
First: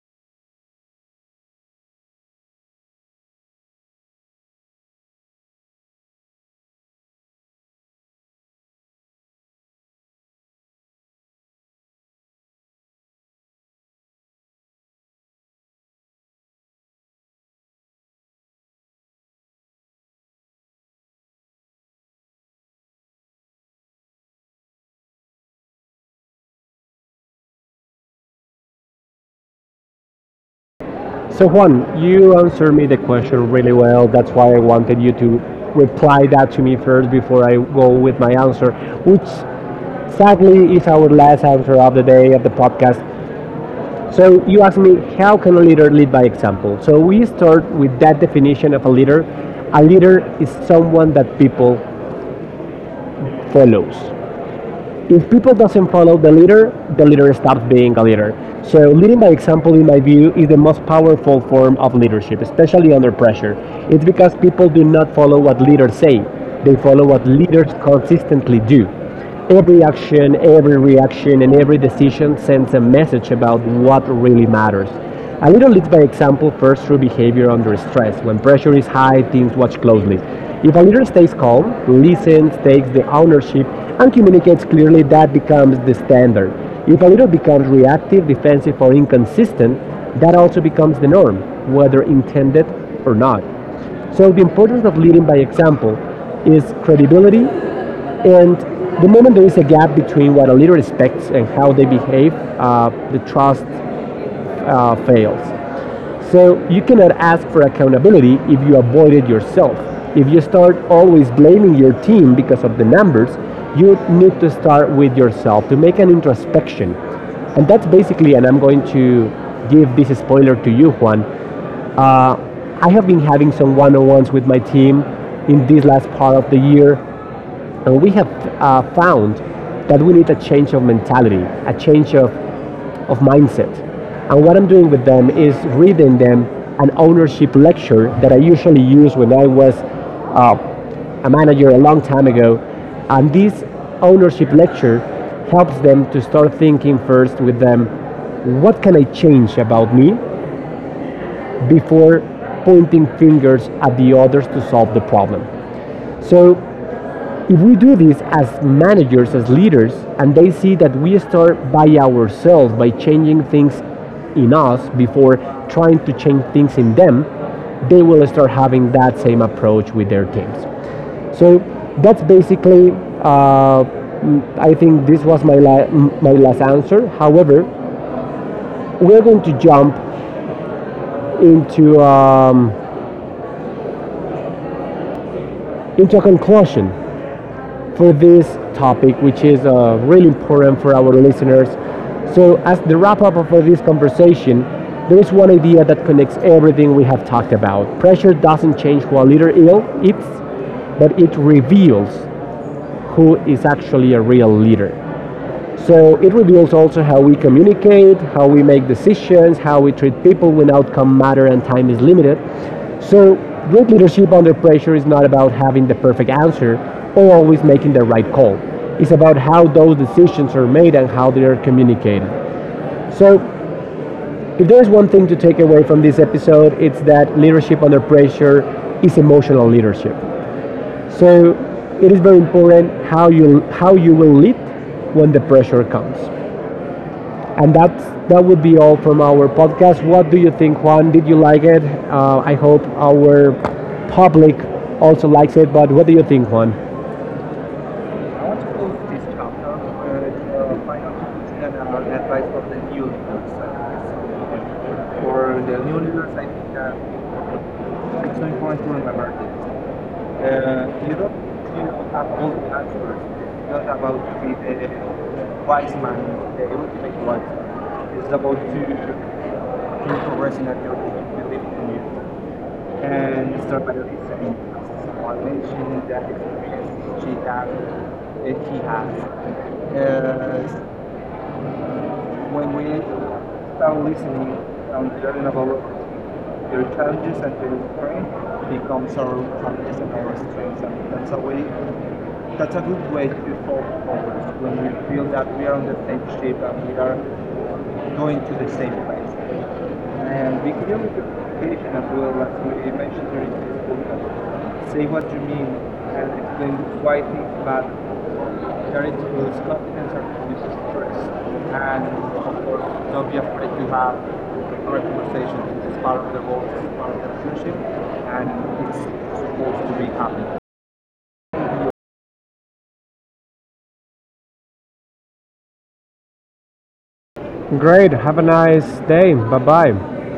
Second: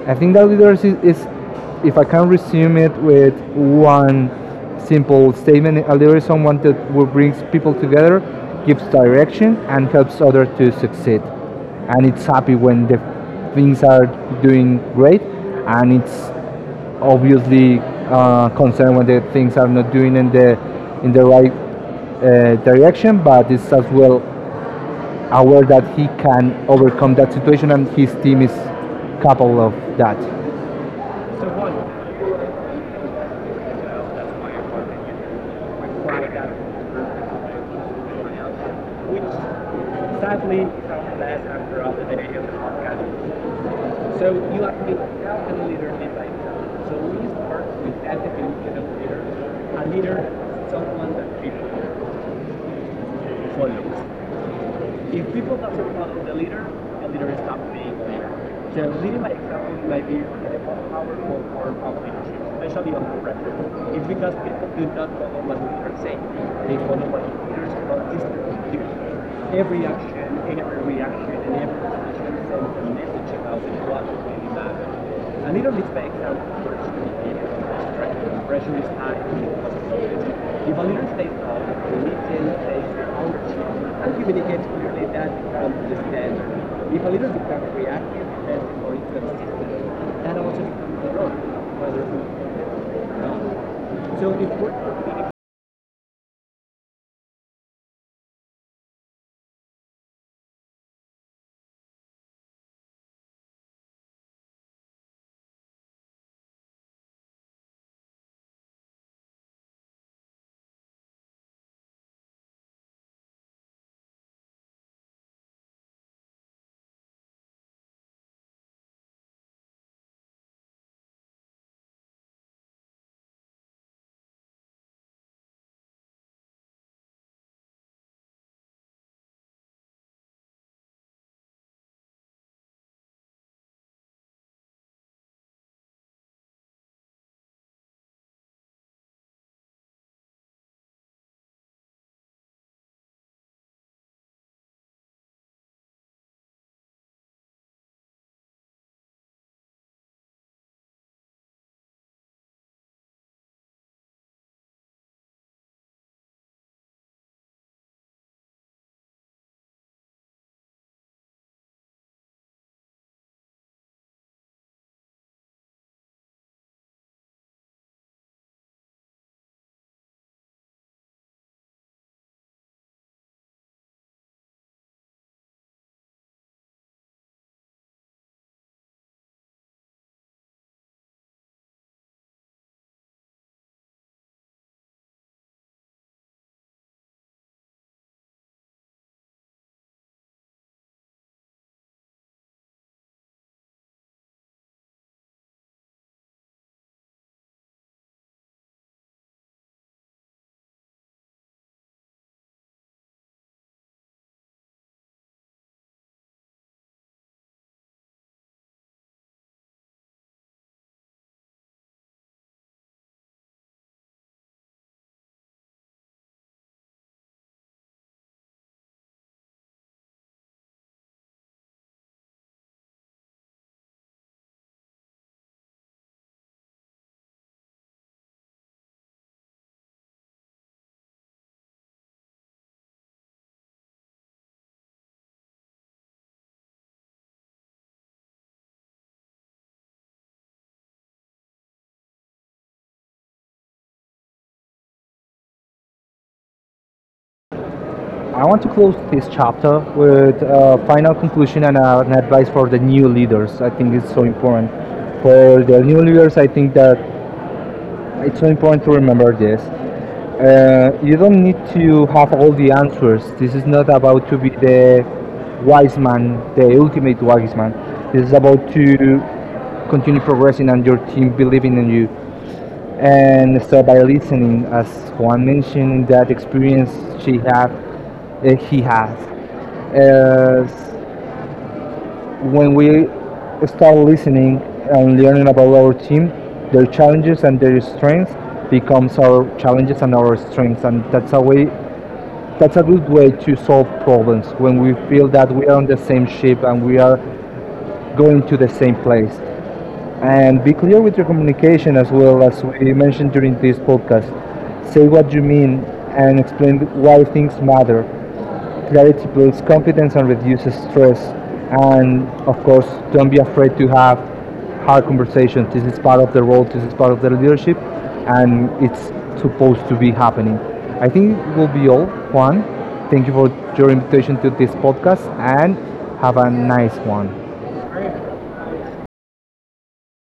Speaker 2: I think that leadership if I can resume it with one simple statement, a leader is someone that will brings people together, gives direction, and helps others to succeed. And it's happy when the things are doing great, and it's obviously concerned when the things are not doing in the right direction, but is as well aware that he can overcome that situation and his team is capable of that.
Speaker 1: So Juan, you answered me the question really well. That's why I wanted you to reply that to me first before I go with my answer, which
Speaker 2: Which sadly
Speaker 1: sadly is our last answer of the day of the podcast.
Speaker 2: so
Speaker 1: So you asked
Speaker 2: you
Speaker 1: me, how can a leader lead by example? So we start
Speaker 2: like
Speaker 1: with
Speaker 2: if
Speaker 1: that
Speaker 2: we can
Speaker 1: definition
Speaker 2: get
Speaker 1: of
Speaker 2: up
Speaker 1: a
Speaker 2: there
Speaker 1: leader. A leader is
Speaker 2: and
Speaker 1: someone
Speaker 2: something
Speaker 1: that
Speaker 2: that people
Speaker 1: people follows.
Speaker 2: follow.
Speaker 1: If
Speaker 2: If
Speaker 1: people
Speaker 2: people
Speaker 1: doesn't follow
Speaker 2: follow
Speaker 1: the leader
Speaker 2: and stop
Speaker 1: stops being
Speaker 2: being
Speaker 1: a
Speaker 2: there,
Speaker 1: leader. So
Speaker 2: for
Speaker 1: leading by example, in
Speaker 2: example,
Speaker 1: my view, is the most
Speaker 2: how
Speaker 1: powerful form
Speaker 2: people
Speaker 1: of
Speaker 2: follow
Speaker 1: leadership,
Speaker 2: leadership, especially
Speaker 1: especially under
Speaker 2: corporate,
Speaker 1: pressure. It's
Speaker 2: it's
Speaker 1: because
Speaker 2: because
Speaker 1: people do
Speaker 2: it's not
Speaker 1: not follow
Speaker 2: what
Speaker 1: what
Speaker 2: we are saying.
Speaker 1: leaders say; they
Speaker 2: They
Speaker 1: follow what leaders
Speaker 2: follow
Speaker 1: consistently do. Every
Speaker 2: every
Speaker 1: action,
Speaker 2: action,
Speaker 1: every
Speaker 2: every reaction,
Speaker 1: reaction, and
Speaker 2: and
Speaker 1: every
Speaker 2: every
Speaker 1: decision
Speaker 2: decision
Speaker 1: sends
Speaker 2: sends
Speaker 1: a
Speaker 2: a
Speaker 1: message
Speaker 2: message
Speaker 1: about
Speaker 2: about
Speaker 1: what
Speaker 2: what
Speaker 1: really
Speaker 2: really
Speaker 1: matters.
Speaker 2: matters.
Speaker 1: A
Speaker 2: A
Speaker 1: leader
Speaker 2: little
Speaker 1: leads
Speaker 2: bit
Speaker 1: by
Speaker 2: back down to
Speaker 1: example first through
Speaker 2: pressure
Speaker 1: behavior under stress. When
Speaker 2: is
Speaker 1: pressure
Speaker 2: pressure
Speaker 1: is
Speaker 2: is high
Speaker 1: high, teams
Speaker 2: because of
Speaker 1: watch closely.
Speaker 2: security. If
Speaker 1: If a
Speaker 2: a
Speaker 1: leader
Speaker 2: leader stays
Speaker 1: stays
Speaker 2: calm,
Speaker 1: calm,
Speaker 2: the meeting
Speaker 1: listens, takes
Speaker 2: takes
Speaker 1: the ownership,
Speaker 2: ownership and
Speaker 1: and
Speaker 2: communicates
Speaker 1: communicates clearly,
Speaker 2: clearly that
Speaker 1: that
Speaker 2: becomes
Speaker 1: becomes
Speaker 2: the
Speaker 1: the standard.
Speaker 2: standard. If
Speaker 1: If
Speaker 2: a
Speaker 1: a
Speaker 2: leader
Speaker 1: leader
Speaker 2: becomes
Speaker 1: becomes
Speaker 2: reactive,
Speaker 1: reactive,
Speaker 2: defensive,
Speaker 1: defensive,
Speaker 2: or
Speaker 1: or inconsistent,
Speaker 2: inconsistent, that
Speaker 1: that
Speaker 2: also
Speaker 1: also
Speaker 2: becomes
Speaker 1: becomes
Speaker 2: the
Speaker 1: the
Speaker 2: role,
Speaker 1: norm,
Speaker 2: whether
Speaker 1: whether
Speaker 2: it's
Speaker 1: intended
Speaker 2: not.
Speaker 1: or not.
Speaker 2: So
Speaker 1: So, the
Speaker 2: if
Speaker 1: importance of
Speaker 2: we're
Speaker 1: leading by example is credibility, and the moment there is a gap between what a leader expects and how they behave, the trust fails. So you cannot ask for accountability if you avoid it yourself. If you start always blaming your team because of the numbers, you need to start with yourself to make an introspection. And that's basically, and I'm going to give this spoiler to you, Juan. Uh, I have been having some one on ones with my team in this last part of the year, and we have found that we need a change of mentality, a change of mindset. And what I'm doing with them is reading them an ownership lecture that I usually use when I was a manager a long time ago. And this ownership lecture helps them to start thinking first with them what can I change about me before pointing fingers at the others to solve the problem. So if we do this as managers, as leaders, and they see that we start by ourselves, by changing things in us before trying to change things in them, they will start having that same approach with their teams. So that's basically, uh, I think this was my last answer. However, we're going to jump into, um, into a conclusion for this topic, which is really important for our listeners. So, as the wrap up of this conversation, there is one idea that connects everything we have talked about. Pressure doesn't change who a leader is, but it reveals who is actually a real leader. So it reveals also how we communicate, how we make decisions, how we treat people when outcome matter and time is limited. So great leadership under pressure is not about having the perfect answer or always making the right call. It's about how those decisions are made and how they are communicated. So if there's one thing to take away from this episode, it's that leadership under pressure is emotional leadership. So it is very important how you will lead when the pressure comes. And that would be all from our podcast. What do you think, Juan? Did you like it? I hope our public also likes it. But what do you think, Juan?
Speaker 2: I want to close this chapter with a final conclusion and an advice for the new leaders. I think it's so important. For the new leaders, I think that it's so important to remember this. You don't need to have all the answers. This is not about to be the wise man, the ultimate wise man. This is about to continue progressing and your team believing in you and start by listening as Juan mentioned that experience she have he has as when we start listening and learning about our team their challenges and their strengths becomes our challenges and our strengths and that's a way that's a good way to solve problems when we feel that we are on the same ship and we are going to the same place. And be clear with your communication as well as we mentioned during this podcast. Say what you mean and explain why things matter. Clarity builds confidence and reduces stress. And of course, don't be afraid to have hard conversations. This is part of the role, this is part of the leadership, and it's supposed to be happening. I think it will be all, Juan. Thank you for your invitation to this podcast and have a nice one.
Speaker 1: Great. Have a nice day. Bye bye.